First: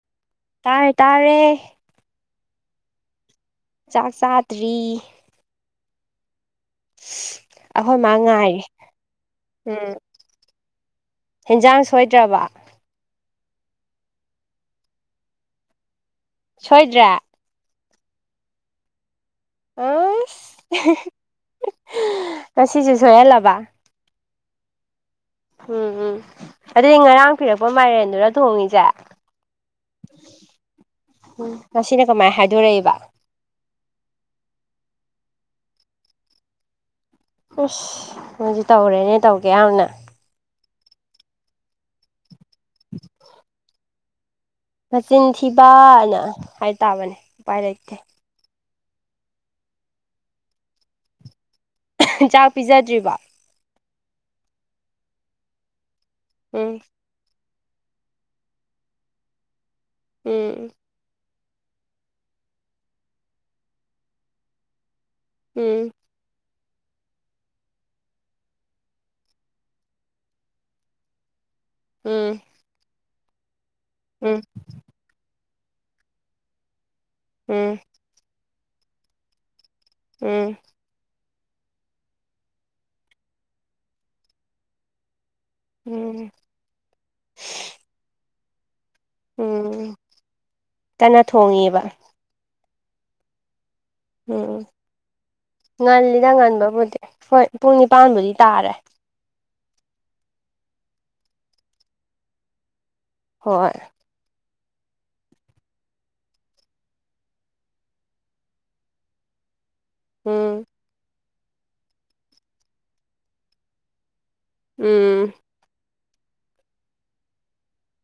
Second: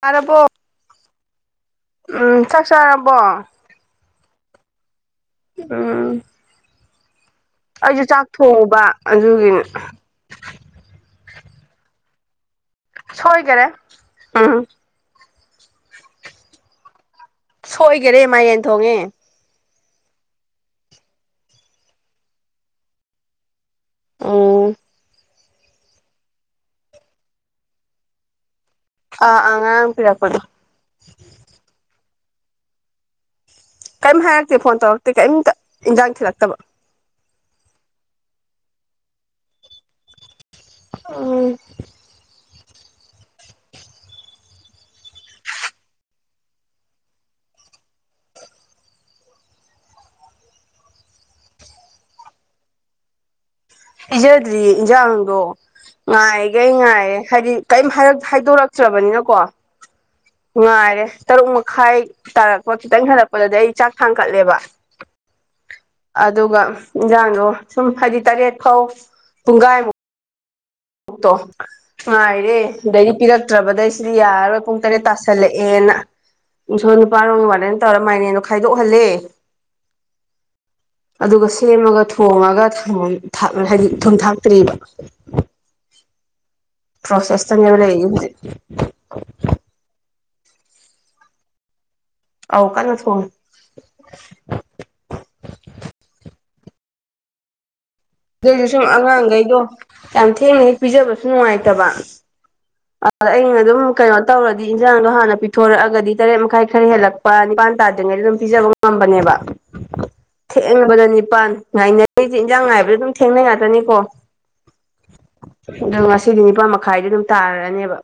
ꯇꯥꯔꯕꯣ ꯇꯥꯔꯦ ꯇꯥꯔꯦ ꯎꯝ ꯆꯥꯛ ꯆꯥꯔꯕꯣ ꯆꯥꯛ ꯆꯥꯗ꯭ꯔꯤ ꯎꯝ ꯑꯩꯈꯣꯏ ꯑꯩꯁꯨ ꯃꯥ ꯉꯥꯏꯔꯦ ꯆꯥꯛꯊꯣꯡꯎꯕ ꯑꯗꯨꯒꯤꯅꯦ ꯎꯝ ꯍꯦꯟꯖꯥꯡ ꯁꯣꯏꯗ꯭ꯔꯕ ꯁꯣꯏꯗꯔꯦ ꯎꯝ ꯁꯣꯏꯗ꯭ꯔꯦ ꯁꯣꯏꯈꯔꯦ ꯃꯌꯦꯟ ꯊꯣꯡꯉꯦ ꯑꯏ ꯉꯁꯤꯁꯨ ꯁꯣꯏꯍꯜꯂꯕ ꯑꯣ ꯎꯝ ꯑꯗꯨꯗꯤ ꯉꯔꯥꯡ ꯄꯤꯔꯛꯄ ꯃꯥꯏꯔꯦꯟꯗꯨꯔ ꯊꯣꯡꯉꯤꯁꯦ ꯑ ꯑ ꯉꯥꯔꯥꯡ ꯄꯤꯔꯛꯄꯗꯣ ꯎꯝ ꯉꯁꯤꯅ ꯀꯃꯥꯏꯅ ꯍꯥꯏꯗꯣꯔꯛꯏꯕ ꯀꯔꯤꯝ ꯍꯥꯏꯔꯛꯇꯦ ꯐꯣꯟ ꯇꯧꯔꯛꯇꯦ ꯀꯔꯤꯝꯇ ꯏꯟꯖꯥꯡ ꯊꯤꯂꯛꯇꯕ ꯏꯁ ꯅꯪꯁꯨ ꯇꯧꯔꯦꯅꯦ ꯇꯧꯒꯦ ꯌꯥꯎꯅ ꯑꯝ ꯅꯆꯤꯟ ꯊꯤꯕ ꯍꯥꯏ ꯍꯥꯏ ꯇꯥꯕꯅꯦ ꯎꯄꯥꯏ ꯂꯩꯇꯦ ꯆꯥꯛ ꯄꯤꯖꯗ꯭ꯔꯤꯕ ꯄꯤꯖꯗ꯭ꯔꯤꯌꯦ ꯏꯟꯁꯥꯡꯗꯣ ꯉꯥꯏꯈꯩ ꯎꯝ ꯉꯥꯏ ꯍꯥꯏꯗꯤ ꯀꯔꯤꯝ ꯍꯥꯏꯗꯣꯔꯛꯇ꯭ꯔꯕꯅꯤꯅꯀꯣ ꯎꯝ ꯉꯥꯏꯔꯦ ꯇꯔꯨꯛ ꯃꯈꯥꯏ ꯇꯥꯔꯛꯄ ꯈꯤꯇꯪ ꯍꯜꯂꯛꯄꯗꯗꯤ ꯑꯩ ꯆꯥꯛ ꯊꯥꯡꯈꯠꯂꯦꯕ ꯎꯝ ꯑꯗꯨꯒ ꯏꯟꯖꯥꯡꯗꯣ ꯁꯨꯝ ꯍꯥꯏꯗꯤ ꯇꯔꯦꯠ ꯐꯥꯎ ꯄꯨꯡꯈꯥꯏꯃꯨꯛ ꯗꯣ ꯎꯝ ꯉꯥꯏꯔꯦ ꯑꯗꯩ ꯄꯤꯔꯛꯇ꯭ꯔꯕꯗꯩ ꯁꯤꯗꯤ ꯎꯝ ꯌꯥꯔꯔꯣꯏ ꯄꯨꯡ ꯇꯔꯦꯠ ꯇꯥꯁꯜꯂꯛꯑꯦꯅ ꯁꯣꯝ ꯅꯨꯄꯥꯔꯣꯝꯒꯤ ꯋꯥꯔꯗꯦꯟꯠ ꯎꯝ ꯇꯧꯔꯒ ꯃꯥꯏꯔꯦꯟꯗꯣ ꯈꯥꯏꯗꯣꯛꯍꯜꯂꯦ ꯎꯝ ꯑꯗꯨꯒ ꯁꯦꯝꯃꯒ ꯊꯣꯉꯒ ꯊꯨꯝ ꯍꯥꯏꯗꯤ ꯊꯨꯝ ꯊꯥꯛꯇ꯭ꯔꯤꯕ ꯎꯝ ꯭ꯄꯔꯣꯁꯦꯁꯇ ꯅꯦꯕ ꯂꯩꯔꯥꯁꯦ ꯍꯧꯖꯤꯛ ꯎꯝ ꯀꯟꯅ ꯊꯣꯡꯉꯦꯕ ꯑꯧ ꯀꯟꯅ ꯊꯣꯡꯉꯤ ꯎꯝ ꯉꯜꯂꯤꯗ ꯉꯟꯕꯕꯨꯗꯤ ꯍꯣꯏ ꯄꯨꯡ ꯅꯤꯄꯥꯟꯕꯨꯗꯤ ꯑꯗꯨꯗꯩꯁꯨ ꯇꯥꯔꯦ ꯁꯨꯝ ꯑꯉꯥꯡꯈꯩꯗꯣ ꯌꯥꯝ ꯊꯦꯡꯅ ꯍꯦꯛ ꯄꯤꯖꯕꯁꯨ ꯅꯨꯡꯉꯥꯏꯇꯕ ꯑꯥꯗ ꯑꯩꯅ ꯍꯣꯏ ꯑꯗꯨꯝ ꯀꯩꯅꯣ ꯇꯧꯔꯗꯤ ꯏꯟꯖꯥꯡꯗꯣ ꯍꯥꯟꯅ ꯄꯤꯊꯣꯔꯛꯑꯗꯤ ꯇꯔꯦꯠ ꯃꯈꯥꯏ ꯈꯔ ꯍꯦꯜꯂꯛꯄ ꯅꯤꯄꯥꯟ ꯇꯥꯗ꯭ꯔꯤꯉꯩꯗ ꯑꯗꯨꯝ ꯄꯤꯖꯕ ꯉꯝꯕꯅꯦꯕ ꯎꯝ ꯊꯦꯡꯅꯕꯗ ꯅꯤꯞ ꯄꯥꯟ ꯉꯥꯏꯅꯕꯩꯗꯤ ꯏꯟꯖꯥꯡ ꯉꯥꯏꯕꯗ ꯑꯗꯨꯝ ꯊꯦꯡꯅ ꯉꯥꯛꯇꯅꯤꯀꯣ ꯎꯝ ꯑꯗꯣ ꯉꯁꯤꯗꯤ ꯅꯤꯄꯥꯥꯟ ꯃꯈꯥꯏꯗꯤ ꯑꯗꯨꯝ ꯇꯥꯔꯅꯦꯕ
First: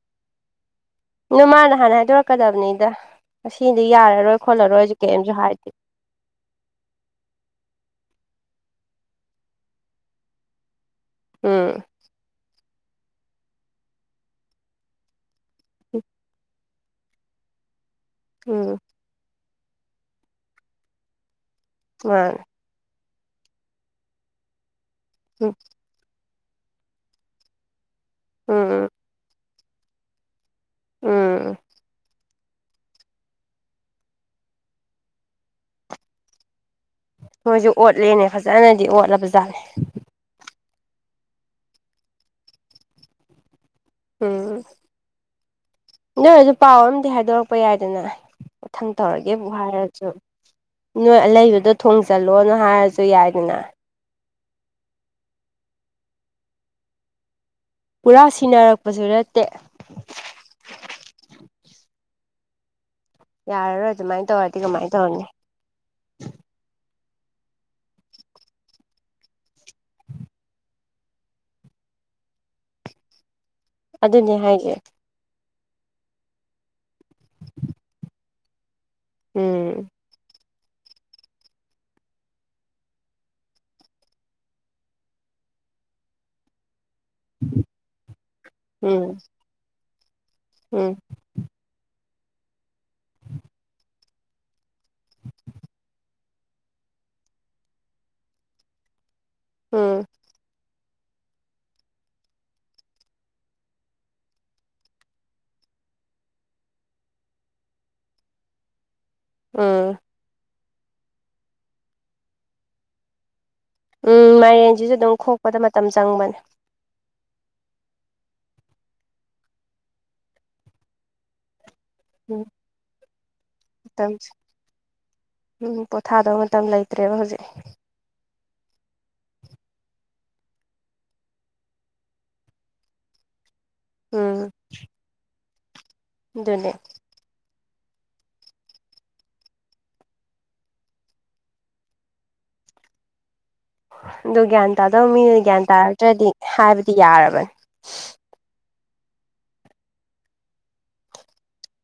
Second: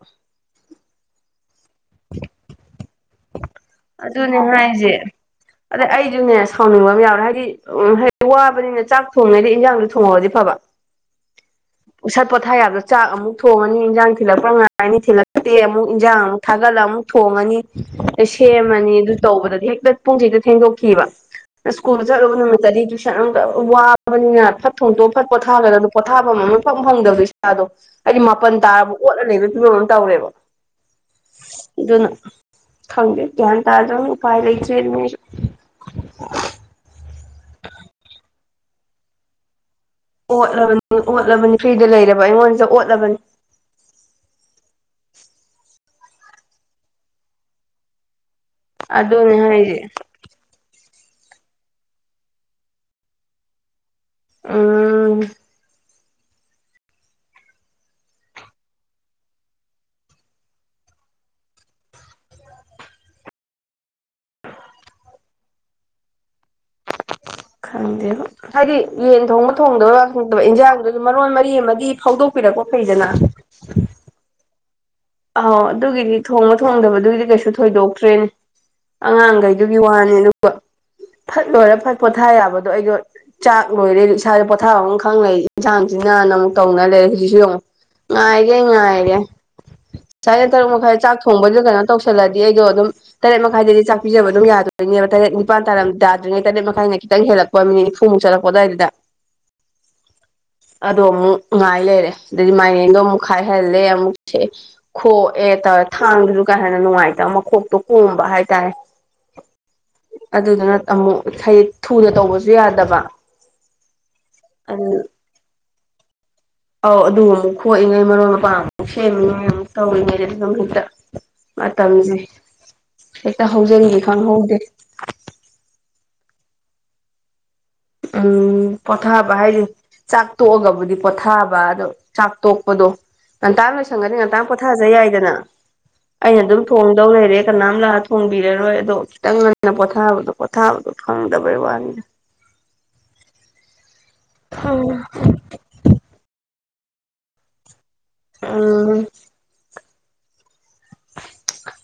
ꯑꯗꯨ ꯃꯥꯅ ꯍꯥꯟꯅ ꯍꯥꯏꯗꯣꯔꯛꯀꯥꯗꯕꯅꯤꯗ ꯉꯁꯤꯗꯤ ꯑꯗꯨꯅꯦ ꯌꯥꯔꯔꯣꯏ ꯈꯣꯠꯂꯔꯣꯏꯁꯨ ꯍꯥꯏꯁꯦ ꯀꯤꯝꯁꯨ ꯍꯥꯏꯗꯦ ꯑꯗꯩ ꯑꯩꯁꯨꯅꯦ ꯁꯥꯎꯅꯤꯡꯕ ꯑꯃꯥ ꯌꯥꯎꯔꯦ ꯍꯥꯏꯗꯤ ꯋꯥꯕꯅꯤꯅ ꯆꯥꯛ ꯊꯣꯡꯉꯤꯉꯩꯗ ꯏꯟꯖꯥꯡꯗꯣ ꯊꯣꯡꯍꯧꯔꯗꯤ ꯐꯥꯕ ꯎꯝ ꯏꯁꯥ ꯄꯣꯊꯥ ꯌꯥꯕꯗꯣ ꯆꯥꯛ ꯑꯃꯨꯛ ꯊꯣꯡꯉꯅꯤ ꯏꯟꯖꯥꯡ ꯊꯤꯜꯂꯛꯄ ꯉꯥꯏꯔꯅꯤ ꯊꯤꯜꯂꯛꯇꯦ ꯑꯃꯨꯛ ꯏꯟꯖꯥꯡ ꯑꯃꯨꯛ ꯊꯥꯒꯠꯂꯒ ꯑꯃꯨꯛ ꯊꯣꯡꯉꯅꯤ ꯎꯝ ꯁꯦꯝꯃꯅꯤ ꯑꯗꯨ ꯇꯧꯕꯗꯗꯤ ꯍꯦꯛꯇ ꯄꯨꯡꯁꯤ ꯍꯦꯛꯇ ꯊꯦꯡꯗꯣꯛꯈꯤꯕ ꯁ꯭ꯀꯨꯜ ꯆꯠꯂꯨꯕ ꯃꯥꯅꯦ ꯅꯨꯃꯤꯠꯇꯗꯤ ꯇꯨꯏꯁꯟ ꯑꯃꯨꯛ ꯇꯧ ꯋꯥꯕꯅꯤꯅ ꯐꯠ ꯊꯣꯡꯇꯣꯛ ꯐꯠ ꯎꯝ ꯄꯣꯊꯥꯒꯗꯕ ꯄꯣꯊꯥꯕꯝ ꯑꯃꯥ ꯏꯐꯪ ꯐꯪꯗꯕꯗꯨ ꯏꯁꯥꯗꯣ ꯍꯥꯏꯗꯤ ꯃꯥꯄꯜ ꯎꯝ ꯇꯥꯔꯕ ꯑꯣꯠꯂ ꯂꯩꯕ ꯐꯤꯕꯝ ꯑꯃ ꯇꯧꯔꯦꯕ ꯎꯝ ꯑꯗꯨꯅ ꯈꯪꯗꯦ ꯒ꯭ꯌꯥꯟ ꯇꯥꯗꯔ꯭ꯝꯅꯤꯅ ꯎꯄꯥꯏ ꯂꯩꯇ꯭ꯔꯦ ꯃꯤꯁꯨ ꯃꯣꯏꯁꯨ ꯑꯣꯠꯂꯦꯅꯦ ꯐꯥꯖꯅꯗꯤ ꯑꯣꯠꯂꯕ ꯖꯥꯠꯅꯦ ꯑꯣꯠꯂꯕꯅꯤ ꯑꯣꯠꯂꯕꯅꯤ ꯐ꯭ꯔꯤꯗ ꯂꯩꯔꯕ ꯑꯩꯉꯣꯟꯁꯤꯗ ꯑꯣꯠꯂꯕꯅꯤ ꯎꯝ ꯅꯣꯏ ꯑꯗꯨ ꯄꯥꯎ ꯑꯝꯗꯤ ꯍꯥꯏꯗꯣꯔꯛꯄ ꯌꯥꯏꯗꯅ ꯃꯊꯪ ꯑꯗꯨꯅꯦ ꯇꯧꯔꯒꯦꯕꯨ ꯍꯥꯏꯁꯦ ꯍꯥꯏꯔꯁꯨ ꯅꯣꯏ ꯑꯂꯩꯩꯗꯨꯗ ꯊꯣꯡꯖꯜꯂꯣꯅ ꯍꯥꯏꯔꯁꯨ ꯌꯥꯏꯗꯅ ꯑꯝ ꯄꯨꯔꯥ ꯁꯤꯟꯅꯔꯛꯄꯁꯨ ꯅꯠꯇꯦ ꯌꯥꯔꯔꯣꯏ ꯑꯗꯨꯃꯥꯏꯟ ꯇꯧꯔꯗꯤ ꯀꯃꯥꯏꯟ ꯇꯧꯅꯤ ꯈꯪꯗꯦꯕꯣ ꯍꯥꯏꯗꯤ ꯌꯦꯟ ꯊꯣꯡꯕ ꯊꯣꯡꯗꯕ ꯋꯥ ꯈꯪꯗꯕ ꯏꯟꯖꯥꯡꯗꯨꯁꯨ ꯃꯔꯣꯟ ꯃꯔꯤ ꯑꯃꯗꯤ ꯐꯥꯎꯗꯣꯛꯄꯤꯔꯛꯄ ꯐꯩꯗꯅ ꯑꯗꯨꯅꯦ ꯍꯥꯏꯁꯦ ꯑꯧ ꯑꯗꯨꯒꯤꯗꯤ ꯊꯣꯡꯕ ꯊꯣꯡꯗꯕꯗꯨꯒꯤꯗꯤ ꯀꯩꯁꯨ ꯊꯣꯏꯗꯣꯛꯇ꯭ꯔꯦꯅꯦ ꯎꯝ ꯑꯉꯥꯡꯒꯩꯗꯨꯒꯤ ꯋꯥꯅꯤ ꯑꯗꯨꯒ ꯐꯠ ꯂꯣꯏꯔ ꯐꯠ ꯄꯣꯊꯥ ꯌꯥꯕꯗꯣ ꯑꯩꯗꯣ ꯆꯥꯛ ꯂꯣꯏꯔꯦ ꯏꯁꯥꯥꯁꯦ ꯄꯣꯊꯥꯕ ꯑꯃꯈꯪ ꯂꯩ ꯏꯟꯁꯥꯡꯁꯤꯅ ꯑꯃꯨꯛ ꯇꯧꯅ ꯂꯩ ꯍꯧꯖꯤꯛ ꯉꯥꯏꯒꯩ ꯉꯥꯏꯔꯦ ꯎꯝ ꯉꯁꯥꯏꯗꯩ ꯇꯔꯨꯛ ꯎꯝ ꯃꯈꯥꯏ ꯆꯥꯛ ꯊꯣꯡꯕꯗꯨ ꯀꯩꯅꯣ ꯇꯧꯁꯜꯂꯗꯤ ꯑꯩꯗꯣ ꯑꯗꯨꯝ ꯇꯔꯦꯠ ꯃꯈꯥꯏꯗꯗꯤ ꯆꯥꯛꯄꯤꯖꯕ ꯑꯗꯨꯝ ꯌꯥꯗꯣꯏꯅꯦ ꯇꯦꯠ ꯅꯤꯄꯥꯟ ꯇꯥꯔꯝ ꯇꯥꯗ꯭ꯔꯤꯉꯩ ꯇꯔꯦꯠ ꯃꯈꯥꯏꯅ ꯈꯤꯇꯪ ꯍꯦꯜꯂꯛꯄ ꯄꯥ ꯃꯤꯠꯅꯤꯠ ꯅꯤꯐꯨꯃꯨꯛ ꯆꯠꯂꯛꯄ ꯑꯗꯨꯋꯥꯏꯗꯨꯗ ꯎꯝ ꯑꯗꯣ ꯑꯃꯨꯛ ꯉꯥꯏ ꯂꯩꯔꯦ ꯑꯗꯩꯗꯤ ꯃꯥꯏꯔꯦꯟꯗꯣ ꯑꯃꯨꯛ ꯈꯥꯏꯍꯜꯂꯦ ꯑꯃꯨꯛ ꯊꯡꯦ ꯈꯣꯛꯑꯦ ꯇꯧꯔꯦ ꯊꯥꯡꯗꯨꯁꯨ ꯀꯥ ꯍꯦꯟꯅ ꯅꯨꯡꯉꯥꯏꯇꯕ ꯃꯈꯣꯛꯇꯣ ꯀꯣꯝꯕ ꯍꯥꯏꯇꯥꯔꯦ ꯎꯝ ꯑꯗꯨꯗꯨꯅ ꯑꯃꯨꯛ ꯍꯥꯏꯗꯤ ꯊꯨꯅ ꯇꯧꯕꯁꯨ ꯌꯥꯗꯕ ꯎꯝ ꯑꯗꯨ ꯃꯥꯏꯔꯦꯟꯁꯤꯁꯨ ꯑꯗꯨꯝ ꯈꯣꯛꯄꯗ ꯃꯇꯝ ꯆꯪꯕꯅꯦ ꯑꯧ ꯑꯗꯨ ꯑꯃꯨꯛ ꯈꯣꯏꯉꯩ ꯃꯔꯣꯏ ꯃꯄꯥꯡ ꯑꯃꯨꯛ ꯁꯦꯝꯃꯤꯉꯩ ꯑꯃꯨꯛ ꯇꯧꯔꯤꯉꯩꯗ ꯑꯗꯨꯝ ꯍꯦꯛꯇ ꯃꯇꯝꯁꯤ ꯎꯝ ꯍꯦꯛꯇ ꯍꯧꯖꯟꯈꯤ ꯃꯇꯝꯁꯦ ꯈꯪꯍꯧꯗꯦ ꯎꯝ ꯄꯣꯊꯥꯗꯧ ꯃꯇꯝ ꯂꯩꯇ꯭ꯔꯦꯕ ꯍꯧꯖꯤꯛ ꯎꯝ ꯄꫭꯊꯥꯕ ꯍꯥꯏꯁꯦ ꯆꯥꯛ ꯇꯣꯛꯑꯒꯕꯨꯗꯤ ꯄꯣꯊꯥꯕ ꯑꯗꯣ ꯆꯥꯛ ꯇꯣꯛꯄꯗꯣ ꯉꯟꯇꯥꯅ ꯂꯣꯏꯁꯟꯒꯗꯤ ꯉꯟꯇꯥ ꯎꯝ ꯄꯣꯊꯥꯖꯩ ꯌꯥꯏꯗꯅ ꯑꯩꯅ ꯑꯗꯨꯝ ꯑꯗꯨꯅꯦ ꯊꯣꯡꯗꯧ ꯂꯩꯔꯦ꯫ ꯀꯅꯥꯝ ꯂꯥꯛꯑ ꯊꯣꯡꯕꯤꯔꯔꯣꯏ ꯑꯗꯣ ꯈꯤꯇꯪ ꯉꯟꯅ ꯄꯣꯊꯥꯕꯗꯣ ꯄꯣꯊꯥꯕꯗꯣ ꯐꯪꯗꯕꯩ ꯋꯥꯅꯤꯗ꯫ ꯑꯗꯨ ꯒ꯭ꯤꯌꯥꯟ ꯎꯝ ꯇꯥꯗꯧ ꯃꯤꯅ ꯒ꯭ꯤꯌꯥꯟ ꯇꯥꯔꯛꯇ꯭ꯥꯔꯗꯤ ꯍꯥꯏꯕꯗꯤ ꯌꯥꯔꯕꯅꯤ꯫ ꯎꯝ꯫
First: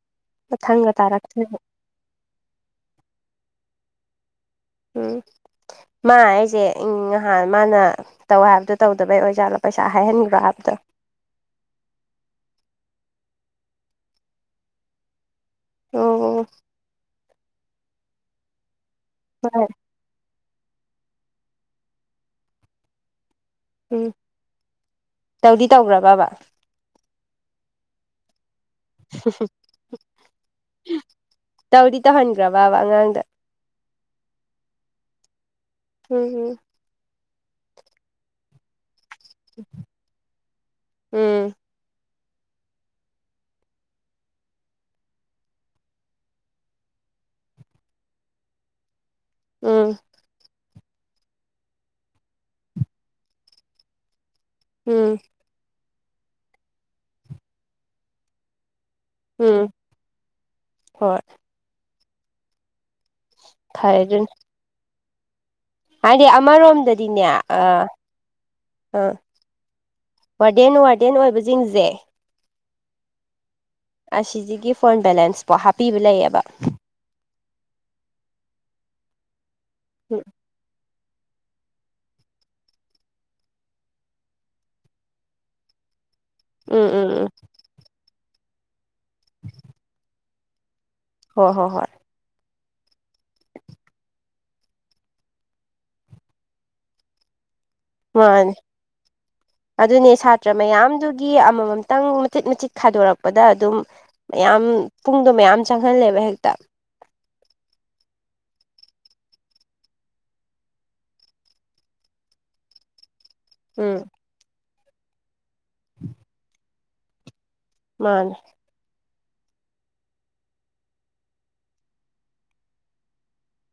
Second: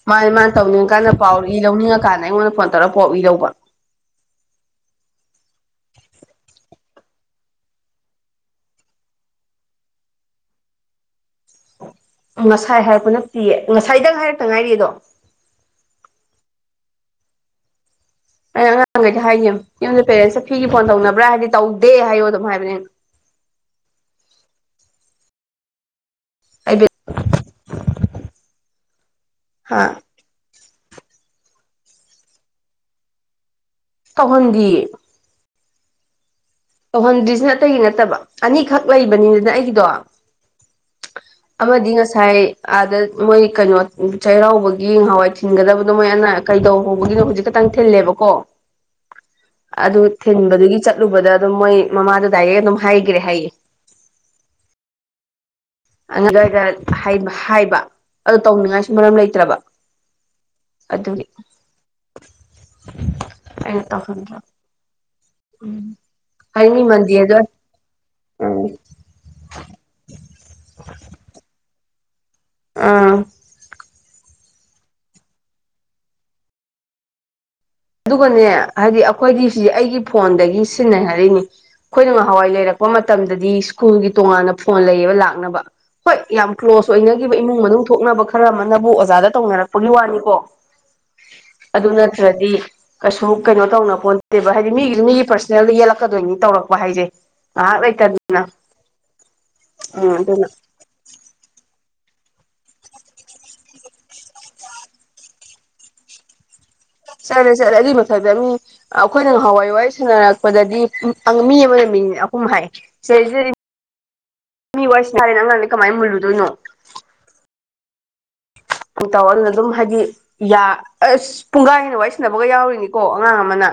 ꯃꯥꯅꯦ ꯃꯥꯅ ꯃꯊꯪꯒ ꯇꯧꯅꯤꯡꯉꯀꯥꯟꯗ ꯄꯥꯎ ꯇꯥꯔꯛꯇ꯭ꯔꯗꯤ ꯏ ꯂꯧꯅꯤꯡꯉꯀꯥꯟꯗ ꯑꯩꯉꯣꯟꯗ ꯐꯣꯟ ꯇꯧꯔꯒ ꯄꯥꯎ ꯏ ꯂꯧꯕ꯫ ꯎꯝ ꯃꯥ ꯑꯩꯁꯦ ꯉꯍꯥꯟ ꯃꯥꯅ ꯇꯧ ꯍꯥꯏꯕꯗꯣ ꯇꯧꯗꯕꯩ ꯑꯣꯏꯖꯥꯠꯂꯣ ꯄꯩꯁꯥ ꯍꯥꯏꯍꯟꯕ꯭ꯔꯥ ꯍꯥꯏꯕꯗꯣ ꯉꯁꯥꯏ ꯍꯥꯏꯔꯛꯄ ꯅꯠꯇꯦꯌꯦ ꯉꯁꯥꯏꯗꯪ ꯍꯥꯏꯔꯛꯇ ꯉꯥꯏꯔꯤꯗꯣ ꯑꯣ ꯑꯣ ꯑꯩꯅ ꯑꯉꯥꯡꯈꯩꯗ ꯍꯥꯏꯈꯤꯝ ꯍꯣꯏ ꯌꯨꯝꯗ ꯄꯦꯔꯦꯟꯁꯇ ꯐꯤꯒꯤ ꯐꯣꯟ ꯇꯧꯅꯕ꯭ꯔꯥ ꯍꯥꯏꯗꯤ ꯇꯧꯗꯦ ꯍꯥꯏꯌꯣ ꯑꯗꯨꯝ ꯍꯥꯏꯕꯅꯦ ꯑꯩꯅꯥ ꯎꯝ ꯇꯧꯗꯤ ꯇꯧꯈ꯭ꯔꯕꯕ [inaudible] ꯍꯨꯝ [unintelligible] ꯍꯥꯥ ꯇꯧꯗꯤ ꯇꯧꯍꯟꯈ꯭ꯔꯕꯕ ꯑꯉꯥꯡꯗ ꯇꯧꯍꯟꯗꯤꯌꯦ ꯍꯝ ꯍꯝ ꯇꯧꯍꯟꯗ꯭ꯔꯤꯁꯤꯅ ꯑꯇꯩꯒꯤ ꯅꯠꯇꯕ ꯑꯅꯤꯈꯛ ꯂꯩꯕꯅꯤꯗꯅ ꯑꯩꯒꯤꯗꯣ ꯎꯝ ꯎꯝ ꯑꯃꯥꯗꯤ ꯉꯥ ꯉꯁꯥꯏ ꯑꯥꯗ ꯃꯣꯏ ꯀꯩꯅꯣ ꯆꯩꯔꯥꯎꯕꯒꯤ ꯍꯋꯥꯏ ꯊꯤꯟꯒꯗꯕꯗꯣ ꯃꯣꯏ ꯑꯅꯥ ꯀꯩꯗꯧ ꯍꯧꯕꯒꯤꯅꯣ ꯍꯧꯖꯤꯛ ꯈꯛꯇꯪ ꯊꯤꯜꯂꯦꯕꯀꯣ ꯎꯝ ꯑꯗꯨ ꯊꯤꯟꯕꯗꯨꯒꯤ ꯆꯠꯂꯨꯕꯗ ꯑꯗꯨꯝ ꯃꯣꯏ ꯃꯃꯥꯗ ꯗꯥꯏꯔꯦꯛ ꯑꯗꯨꯝ ꯍꯥꯏꯈ꯭ꯔꯦ ꯍꯥꯏꯌꯦ ꯎꯝ꯫ ꯑꯗꯨꯏꯗ ꯍꯥꯏꯕ ꯍꯥꯏꯕ ꯑꯗꯨ ꯇꯧꯅꯤꯡꯉꯥꯏꯁꯨ ꯃꯔꯝ ꯂꯩꯇ꯭ꯔꯕ ꯎꯝ ꯍꯣꯏ ꯑꯗꯨꯅꯤ ꯑꯩꯅ ꯐꯔꯦ ꯑꯗꯨꯅ ꯇꯧꯍꯥꯟꯗ꯭ꯔꯣ ꯍꯥꯏꯗꯤ ꯃꯤ ꯑꯃꯔꯣꯝꯗꯗꯤꯅꯦ ꯃꯟꯗꯦꯗ ꯑꯥ ꯎꯝ ꯑꯥ ꯋꯥꯔꯗꯦꯟ ꯋꯥꯔꯗꯦꯟ ꯑꯣꯏꯕꯁꯤꯡꯁꯦ ꯑꯥ ꯑꯁꯤꯁꯤꯒꯤ ꯐꯣꯟ ꯕꯦꯂꯦꯟꯁꯄꯣ ꯍꯥꯞꯄꯤꯕ ꯂꯩꯌꯦꯕ ꯑꯗꯨꯒꯅꯦ ꯍꯥꯏꯗꯤ ꯑꯩꯈꯣꯏꯗꯤ ꯁꯤꯗꯤ ꯑꯩꯒꯤ ꯎꯝ ꯐꯣꯟꯗꯒꯤ ꯁꯤꯟꯅꯩ ꯍꯥꯏꯔꯛꯏꯅꯤ ꯑꯩꯈꯣꯏꯅ ꯉꯍꯥꯟꯋꯥꯏ ꯂꯩꯔꯛꯄ ꯃꯇꯝꯗꯗꯤ ꯁ꯭ꯀꯨꯜꯒꯤ ꯇꯣꯉꯥꯟꯅ ꯐꯣꯟ ꯂꯩꯌꯦꯕ ꯂꯥꯛꯅꯕ ꯍꯣꯏ ꯌꯥꯝ ꯎꯝ ꯀ꯭ꯂꯣꯁ ꯎꯝ ꯎꯝ ꯑꯣꯏꯅꯈꯤꯕ ꯏꯃꯨꯡ ꯃꯅꯨꯡ ꯊꯣꯛꯅꯕ ꯈꯔ ꯑꯃꯅꯕꯨ ꯑꯣꯖꯥꯗ ꯇꯧꯅꯔꯛꯄꯒꯤ ꯋꯥꯅꯤꯀꯣ ꯍꯣꯏ ꯍꯣꯏ ꯍꯣꯏ ꯑꯗꯨ ꯅꯠꯇ꯭ꯔꯗꯤ꯫ ꯀꯩꯁꯨ ꯀꯩꯅꯣ ꯇꯧꯅ ꯄꫭꯟꯇꯦꯕ ꯍꯥꯏꯗꯤ ꯃꯤꯒꯤꯁꯨ ꯃꯤꯒꯤ ꯄ꯭ꯔꯁꯅꯦꯜꯗ ꯌꯦꯜꯂꯛꯀꯗꯣꯏꯅꯤ ꯇꯧꯔꯛꯄ ꯍꯥꯏꯁꯦ ꯉꯍꯥꯛꯂꯩ ꯃꯥꯅꯦ ꯑꯗꯨꯅꯦ ꯎꯝ ꯑꯗꯨꯅ ꯁꯥꯇ꯭ꯔ ꯃꯌꯥꯝꯗꯨ ꯒꯤ ꯑꯃꯃꯝꯇꯪ ꯃꯆꯤꯠ ꯃꯆꯤꯠ ꯈꯥꯏꯗꯣꯔꯛꯄꯗ ꯑꯗꯨꯝ ꯃꯌꯥꯝ ꯄꯨꯡꯗꯣ ꯃꯌꯥꯝ ꯆꯪꯍꯜꯂꯦꯕ ꯍꯦꯛꯇ ꯆꯠꯂꯦ ꯆꯠꯂꯦ ꯑꯗꯨꯏ ꯃꯊꯥꯛꯇ ꯃꯤ ꯑꯩꯈꯣꯏꯅ ꯉꯍꯥꯟꯋꯥꯏ ꯋꯥꯔꯤ ꯁꯥꯟꯅꯔꯛꯄꯗꯗꯤ ꯎꯝ ꯑꯪ ꯃꯤ ꯑꯃꯥꯅ ꯃꯤꯅꯤꯠ ꯑꯍꯨꯝ ꯍꯥꯏ ꯁꯤꯗꯩꯁꯤꯗꯗꯤ ꯎꯝ꯫ ꯃꯤ ꯋꯥꯔꯤ ꯁꯥꯅꯔꯦꯅ ꯑꯉꯥꯡꯗꯥꯏ ꯀꯃꯥꯏ ꯃꯨꯜꯂꯨꯗꯣꯏꯅꯣ ꯃꯥꯅꯦ ꯇꯧꯅ ꯑꯗꯨꯝ ꯍꯥꯏꯗꯤ ꯌꯥ ꯑꯁ ꯄꯨꯡ ꯀꯥꯏ ꯍꯦꯟꯅ ꯋꯥꯏ ꯁꯤꯟꯅꯕꯒ ꯌꯥꯎꯔꯤꯅꯤꯀꯣ ꯑꯉꯥꯡ ꯑꯃꯅ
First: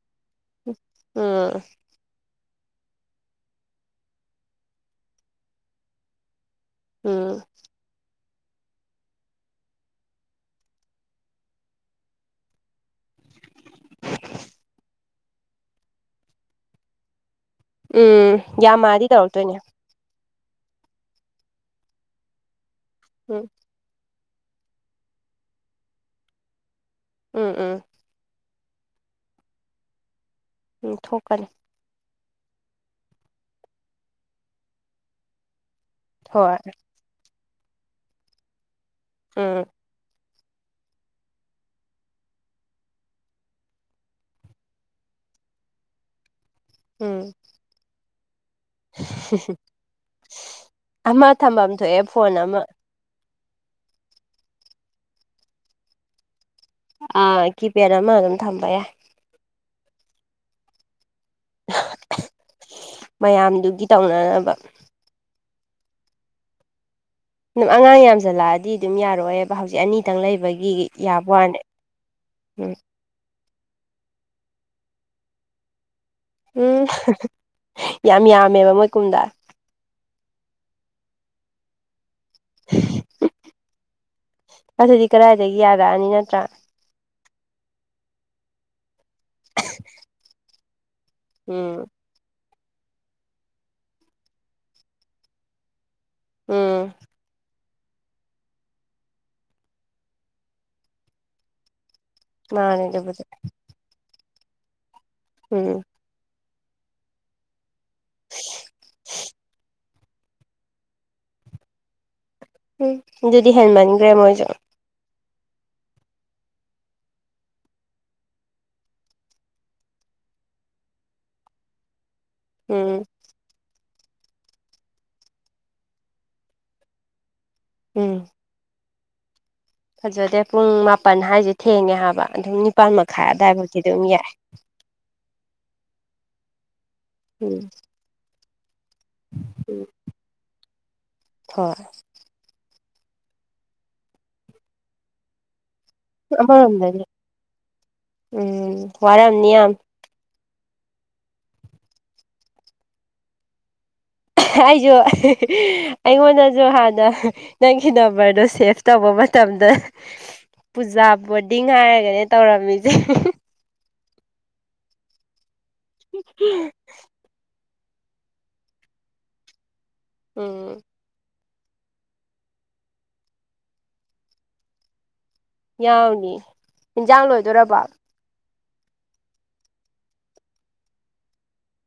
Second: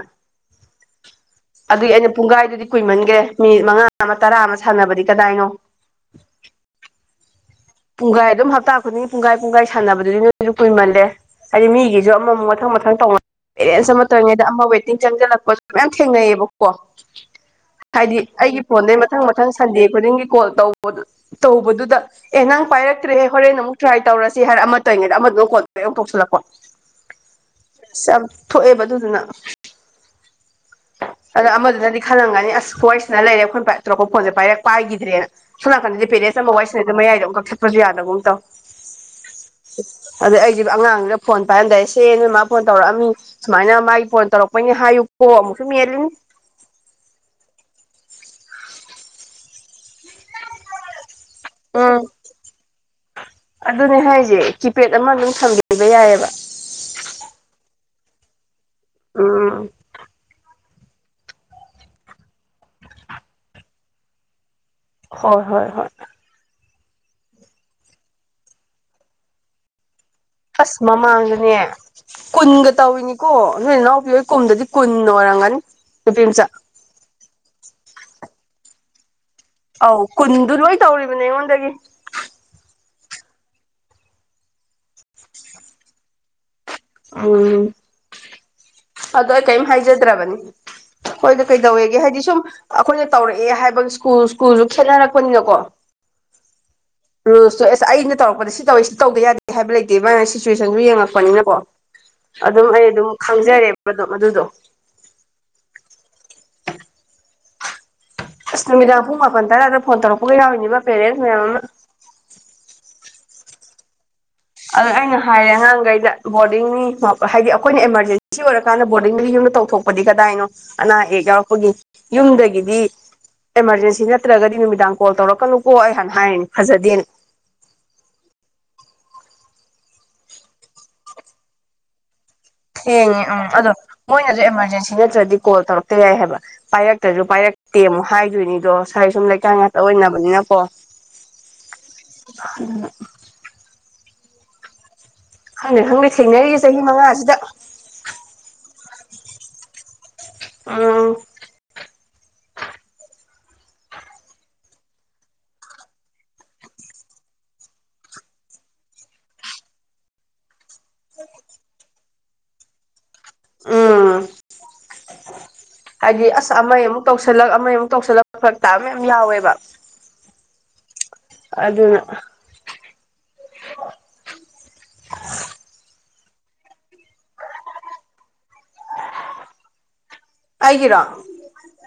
ꯎꯝ ꯑꯗꯨꯏ ꯑꯩꯅ ꯄꯨꯡꯈꯥꯏꯗꯨꯗꯤ ꯀꯨꯏꯃꯟꯈ꯭ꯔꯦ ꯃꯤꯅꯤꯠ ꯃꯉꯥ ꯑꯃ ꯇꯔꯥ ꯑꯃ ꯁꯥꯟꯅꯕꯗꯤ ꯀꯗꯥꯏꯅꯣ ꯎꯝ ꯄꯨꯡꯈꯥꯏ ꯑꯗꯨꯝ ꯍꯞꯇꯥ ꯈꯨꯗꯤꯡꯒꯤ ꯄꯨꯡꯈꯥꯏ ꯄꯨꯡꯈꯥꯏ ꯁꯥꯟꯅꯕꯗꯨꯗꯤ ꯅꯣꯏꯁꯨ ꯀꯨꯏꯃꯜꯂꯦ ꯍꯥꯏꯗꯤ ꯃꯤꯒꯤꯁꯨ ꯑꯃꯃꯨꯛ ꯃꯊꯪ ꯃꯊꯪ ꯇꯧꯅ ꯄꯦꯔꯦꯟꯁ ꯑꯃꯠꯇꯔꯤꯉꯩꯗ ꯑꯃ ꯋꯦꯇꯤꯡ ꯆꯪꯁꯤꯜꯂꯛꯄꯁꯨ ꯃꯌꯥꯝ ꯊꯦꯡꯅꯩꯌꯦꯕꯀꯣ ꯍꯥꯏꯗꯤ ꯎꯝ ꯑꯩꯒꯤ ꯐꯣꯟꯗꯩ ꯌꯥꯝꯃꯛꯑꯗꯤ ꯃꯊꯪ ꯃꯊꯪ ꯇꯧꯔꯛꯇꯣꯏꯅꯦ ꯁꯟꯗꯦ ꯈꯨꯗꯤꯡꯒꯤ ꯀꯣꯜ ꯇꯧꯕꯥꯗꯨ ꯇꯧꯕꯗꯨꯗ ꯑꯦ ꯅꯪ ꯄꯥꯏꯔꯛꯇ꯭ꯔꯦꯍꯦ ꯎꯝ ꯍꯣꯔꯦꯟ ꯑꯃꯨꯛ ꯇ꯭ꯔꯥꯏ ꯇꯧꯔꯁꯤ ꯍꯥꯏꯔ ꯑꯃꯠꯇ ꯑꯣꯏꯔꯤꯉꯩꯗ ꯑꯃꯗꯨ ꯀꯣꯟ ꯑꯃꯨꯛ ꯇꯣꯛꯁꯤꯜꯂꯛꯄ ꯎꯝ ꯎꯝ ꯑꯁ ꯌꯥꯝ ꯊꯣꯛꯑꯦꯕ ꯑꯗꯨꯗꯨꯅ ꯎꯊꯣꯛ ꯑꯗꯣ ꯑꯃꯗꯨꯅꯗꯤ ꯈꯜꯂꯝꯒꯅꯤ ꯑꯁ ꯍꯣꯏꯁꯤꯗ ꯂꯩꯔꯦ ꯑꯩꯈꯣꯏ ꯄꯥꯏ ꯇꯧꯛꯄ ꯐꯣꯟꯁꯦ ꯄꯥꯏꯔꯦ ꯄꯥꯏꯈꯤꯗ꯭ꯔꯦꯅ ꯁꯣꯝ ꯅꯥꯀꯟꯗꯗꯤ ꯄꯦꯔꯦꯟꯁ ꯑꯃ ꯍꯣꯏ ꯋꯥꯏꯁꯟꯗ ꯃꯌꯥꯏꯗ ꯑꯃꯨꯛ ꯀꯛꯊꯛꯄꯁꯨ ꯌꯥꯗꯅꯕꯨꯝ ꯇꯧ ꯎꯝ ꯑꯗ ꯑꯩꯒꯤ ꯑꯉꯥꯡꯗꯨꯅ ꯐꯣꯟ ꯄꯥꯏꯍꯟꯗꯥꯔꯦ ꯁꯦ ꯅꯣꯏ ꯃꯥ ꯐꯣꯟ ꯇꯧꯔꯛꯑꯝꯃꯤ ꯁꯨꯃꯥꯏꯅ ꯃꯥꯏ ꯐꯣꯟ ꯇꯧꯔꯛꯄꯩꯅꯦ ꯍꯥꯏꯌꯨꯀꯣ ꯑꯃꯨꯛꯁꯨ ꯃꯦꯜꯂꯤꯅꯤ ꯎꯝ ꯑꯃ ꯊꯝꯐꯝ ꯎꯝ ꯊꯣꯛꯑꯦ ꯐꯣꯟ ꯑꯃ ꯑꯗꯨꯅꯦ ꯍꯥꯏꯁꯦ ꯀꯤꯄꯦꯗ ꯑꯃ ꯑꯗꯨꯝ ꯊꯝꯕꯤꯕ ꯌꯥꯏꯑꯦꯕ ꯑꯥ ꯀꯤꯄꯦꯔ ꯑꯃ ꯑꯗꯨꯝ ꯊꯝꯕ ꯌꯥ ꯎꯝ ꯃꯌꯥꯝꯗꯨꯒꯤ ꯇꯧꯅꯅꯕ ꯍꯣꯏ ꯍꯣꯏ ꯍꯣꯏ ꯑꯗꯨꯝ ꯑꯉꯥꯡ ꯌꯥꯝꯁꯜꯂꯛꯑꯗꯤ ꯑꯗꯨꯝ ꯌꯥꯔꯣꯏꯕ ꯍꯧꯖꯤꯛ ꯑꯅꯤꯇꯪ ꯂꯩꯕ ꯑꯁ ꯃꯃꯥꯡꯗꯅꯦ ꯀꯨꯟꯒ ꯎꯝ ꯇꯧꯔꯤꯅꯤ ꯀꯣ ꯅꯣꯏ ꯏꯅꯥꯎꯄꯤꯑꯣꯏ ꯀꯨꯝꯗꯗꯤ ꯀꯨꯟꯅ ꯑꯣꯏꯔꯝꯒꯅꯤ ꯅꯨꯄꯤ ꯃꯆꯥ ꯎꯝ ꯌꯥꯝ ꯌꯥꯝꯃꯦꯕ ꯃꯣꯏ ꯀꯨꯝꯗ ꯑꯧ ꯀꯨꯟꯗꯨ ꯂꯣꯏ ꯇꯧꯔꯤꯕꯅꯦ ꯑꯩꯉꯣꯟꯗꯒꯤ [inaudible] ꯑꯗꯨꯗꯤ ꯀꯗꯥꯏꯗꯒꯤ ꯌꯥꯔꯛꯑꯅꯤ ꯅꯠꯇ꯭ꯔꯥ ꯎꯝ ꯑꯗꯣ ꯑꯩ ꯀꯔꯤꯝ ꯍꯥꯏꯖꯗ꯭ꯔꯕꯅꯤ ꯍꯣꯏꯗ ꯎꯝ ꯀꯩꯗꯧꯋꯦꯒꯦ ꯍꯥꯏꯗꯤ ꯁꯨꯝ ꯑꯩꯈꯣꯏꯅ ꯇꯧꯔꯛꯑꯦ ꯍꯥꯏꯕꯒꯤ ꯁ꯭ꯀꯨꯜ ꯁ꯭ꯀꯨꯜꯁꯨ ꯈꯦꯠꯅꯔꯛꯄꯅꯤꯅꯀꯣ ꯎꯝ ꯔꯨꯁ ꯇꯣ ꯑꯦꯁ ꯑꯩꯅ ꯇꯧꯔꯛꯄꯗ ꯁꯤ ꯇꯧꯋ ꯁꯤ ꯇꯧꯗ ꯌꯥꯗꯦ ꯍꯥꯏꯕ ꯂꯩꯇꯦ ꯃꯅ ꯁꯤꯆꯨꯋꯦꯁꯟꯗꯨ ꯌꯦꯡꯉꯛꯄꯅꯤꯅꯀꯣ ꯑꯗꯨꯝ ꯃꯥꯅꯦ ꯑꯩ ꯑꯗꯨꯝ ꯑꯗꯨꯕꯨꯗꯤ ꯈꯪꯖꯔꯦꯕ ꯑꯗꯨꯝ ꯑꯗꯨꯗꯣ ꯎꯝ ꯑꯁ ꯅꯨꯃꯤꯗꯥꯡ ꯄꯨꯡ ꯃꯥꯄꯟ ꯇꯔꯥꯗ ꯐꯣꯟ ꯇꯧꯔꯛꯄꯒ ꯌꯥꯎꯔꯤꯅꯤꯕ ꯄꯦꯔꯦꯟꯁ ꯃꯌꯥꯝ ꯑꯃ ꯎꯝ ꯑꯗꯨꯗꯤ ꯍꯦꯟ ꯃꯟꯈ꯭ꯔꯦ ꯃꯣꯏꯁꯨ ꯑ ꯑꯩꯅ ꯍꯥꯏꯔꯦ ꯑꯉꯥꯡꯈꯩꯗ ꯕꯣꯔꯗꯤꯡꯅꯤ ꯍꯥꯏꯗꯤ ꯑꯩꯈꯣꯏꯅ ꯑꯦꯃꯥꯔꯖꯦꯟꯁꯤ ꯑꯣꯏꯔꯀꯥꯟꯗ ꯕꯣꯔꯗꯤꯡꯗ ꯌꯨꯝꯗ ꯇꯧꯊꯣꯛ ꯄꯗꯤ ꯀꯗꯥꯏꯅꯣ ꯑꯅꯥ ꯑꯌꯦꯛ ꯌꯥꯎꯔꯛꯄꯒꯤ ꯌꯨꯝꯗꯒꯤ ꯗꯤ ꯎꯝ ꯑꯦꯃꯥꯔꯖꯦꯟꯁꯤ ꯅꯠꯇ꯭ꯔꯒꯗꯤ ꯅꯨꯃꯤꯗꯥꯡ ꯀꯣꯜ ꯇꯧꯔꯛꯀꯅꯨꯀꯣ ꯑꯩ ꯍꯥꯟꯅ ꯍꯥꯏꯔꯤꯅꯤ ꯐꯖꯗꯦꯅ ꯎꯝ ꯐꯖꯗꯦ ꯄꯨꯡ ꯃꯥꯄꯟ ꯍꯥꯏꯁꯦ ꯊꯦꯡꯉꯦ ꯍꯥꯏꯕ ꯑꯗꯨꯝ ꯅꯤꯄꯥꯟ ꯊꯦꯡꯉꯦ ꯃꯈꯥꯏ ꯎꯡ ꯑꯗꯣ ꯑꯗꯥꯏꯐꯥꯎꯗꯤ ꯑꯗꯨꯝ ꯌꯥꯏ ꯃꯣꯏꯅꯁꯨ ꯑꯦꯃꯥꯔꯖꯦꯟꯁꯤ ꯅꯠꯇ꯭ꯔꯗꯤ ꯀꯣꯜ ꯇꯧꯔꯛꯇ ꯌꯥꯏ ꯍꯥꯏꯕ ꯄꯥꯏꯔꯛꯇ꯭ꯔꯁꯨ ꯎꯝ ꯄꯥꯏꯔꯛꯇꯦ ꯑꯃꯨꯛ ꯍꯥꯏꯗꯣꯏꯅꯤꯗꯣ ꯁꯥꯏꯗ ꯁꯨꯝ ꯂꯩꯀꯥꯏ ꯉꯥꯛꯇ ꯎꯝ ꯑꯣꯏꯅꯕꯅꯤꯅꯀꯣ ꯍꯣꯏ ꯈꯡꯗꯦ ꯈꯡꯗꯦ ꯑꯩꯈꯣꯏꯔꯣꯝꯗꯩꯅꯦ ꯑꯝ ꯋꯥꯔꯝꯅꯤ ꯌꯥꯝ ꯑꯝ ꯑꯩꯖꯨ ꯑꯩꯉꯣꯟꯗꯖꯨ ꯍꯥꯟꯅ ꯅꯪꯒꯤ ꯅꯝꯕꯔꯗꯣ ꯁꯦꯚ ꯇꯧꯕ ꯃꯇꯝꯗ ꯄꯨꯖꯥ ꯕꯣꯔꯗꯤꯡ ꯍꯥꯏꯔꯒꯅꯦ ꯇꯧꯔꯝꯃꯤꯖꯦ ꯑꯝ ꯍꯥꯏꯗꯤ ꯑꯁ ꯑꯃꯩ ꯑꯃꯨꯛ ꯇꯧꯁꯜꯂꯛ ꯑꯃꯩ ꯑꯃꯨꯛ ꯇꯧꯁꯜꯂꯛ ꯐꯔꯛ ꯇꯥꯕ ꯃꯌꯥꯝ ꯌꯥꯎꯋꯦꯕ ꯑꯝ ꯑꯗꯨꯅꯥ ꯌꯥꯎꯅꯤ ꯑꯦꯟꯖꯥꯡ ꯂꯣꯏꯗꯣꯏꯔꯕꯣ ꯑꯩꯒꯤꯔꯣ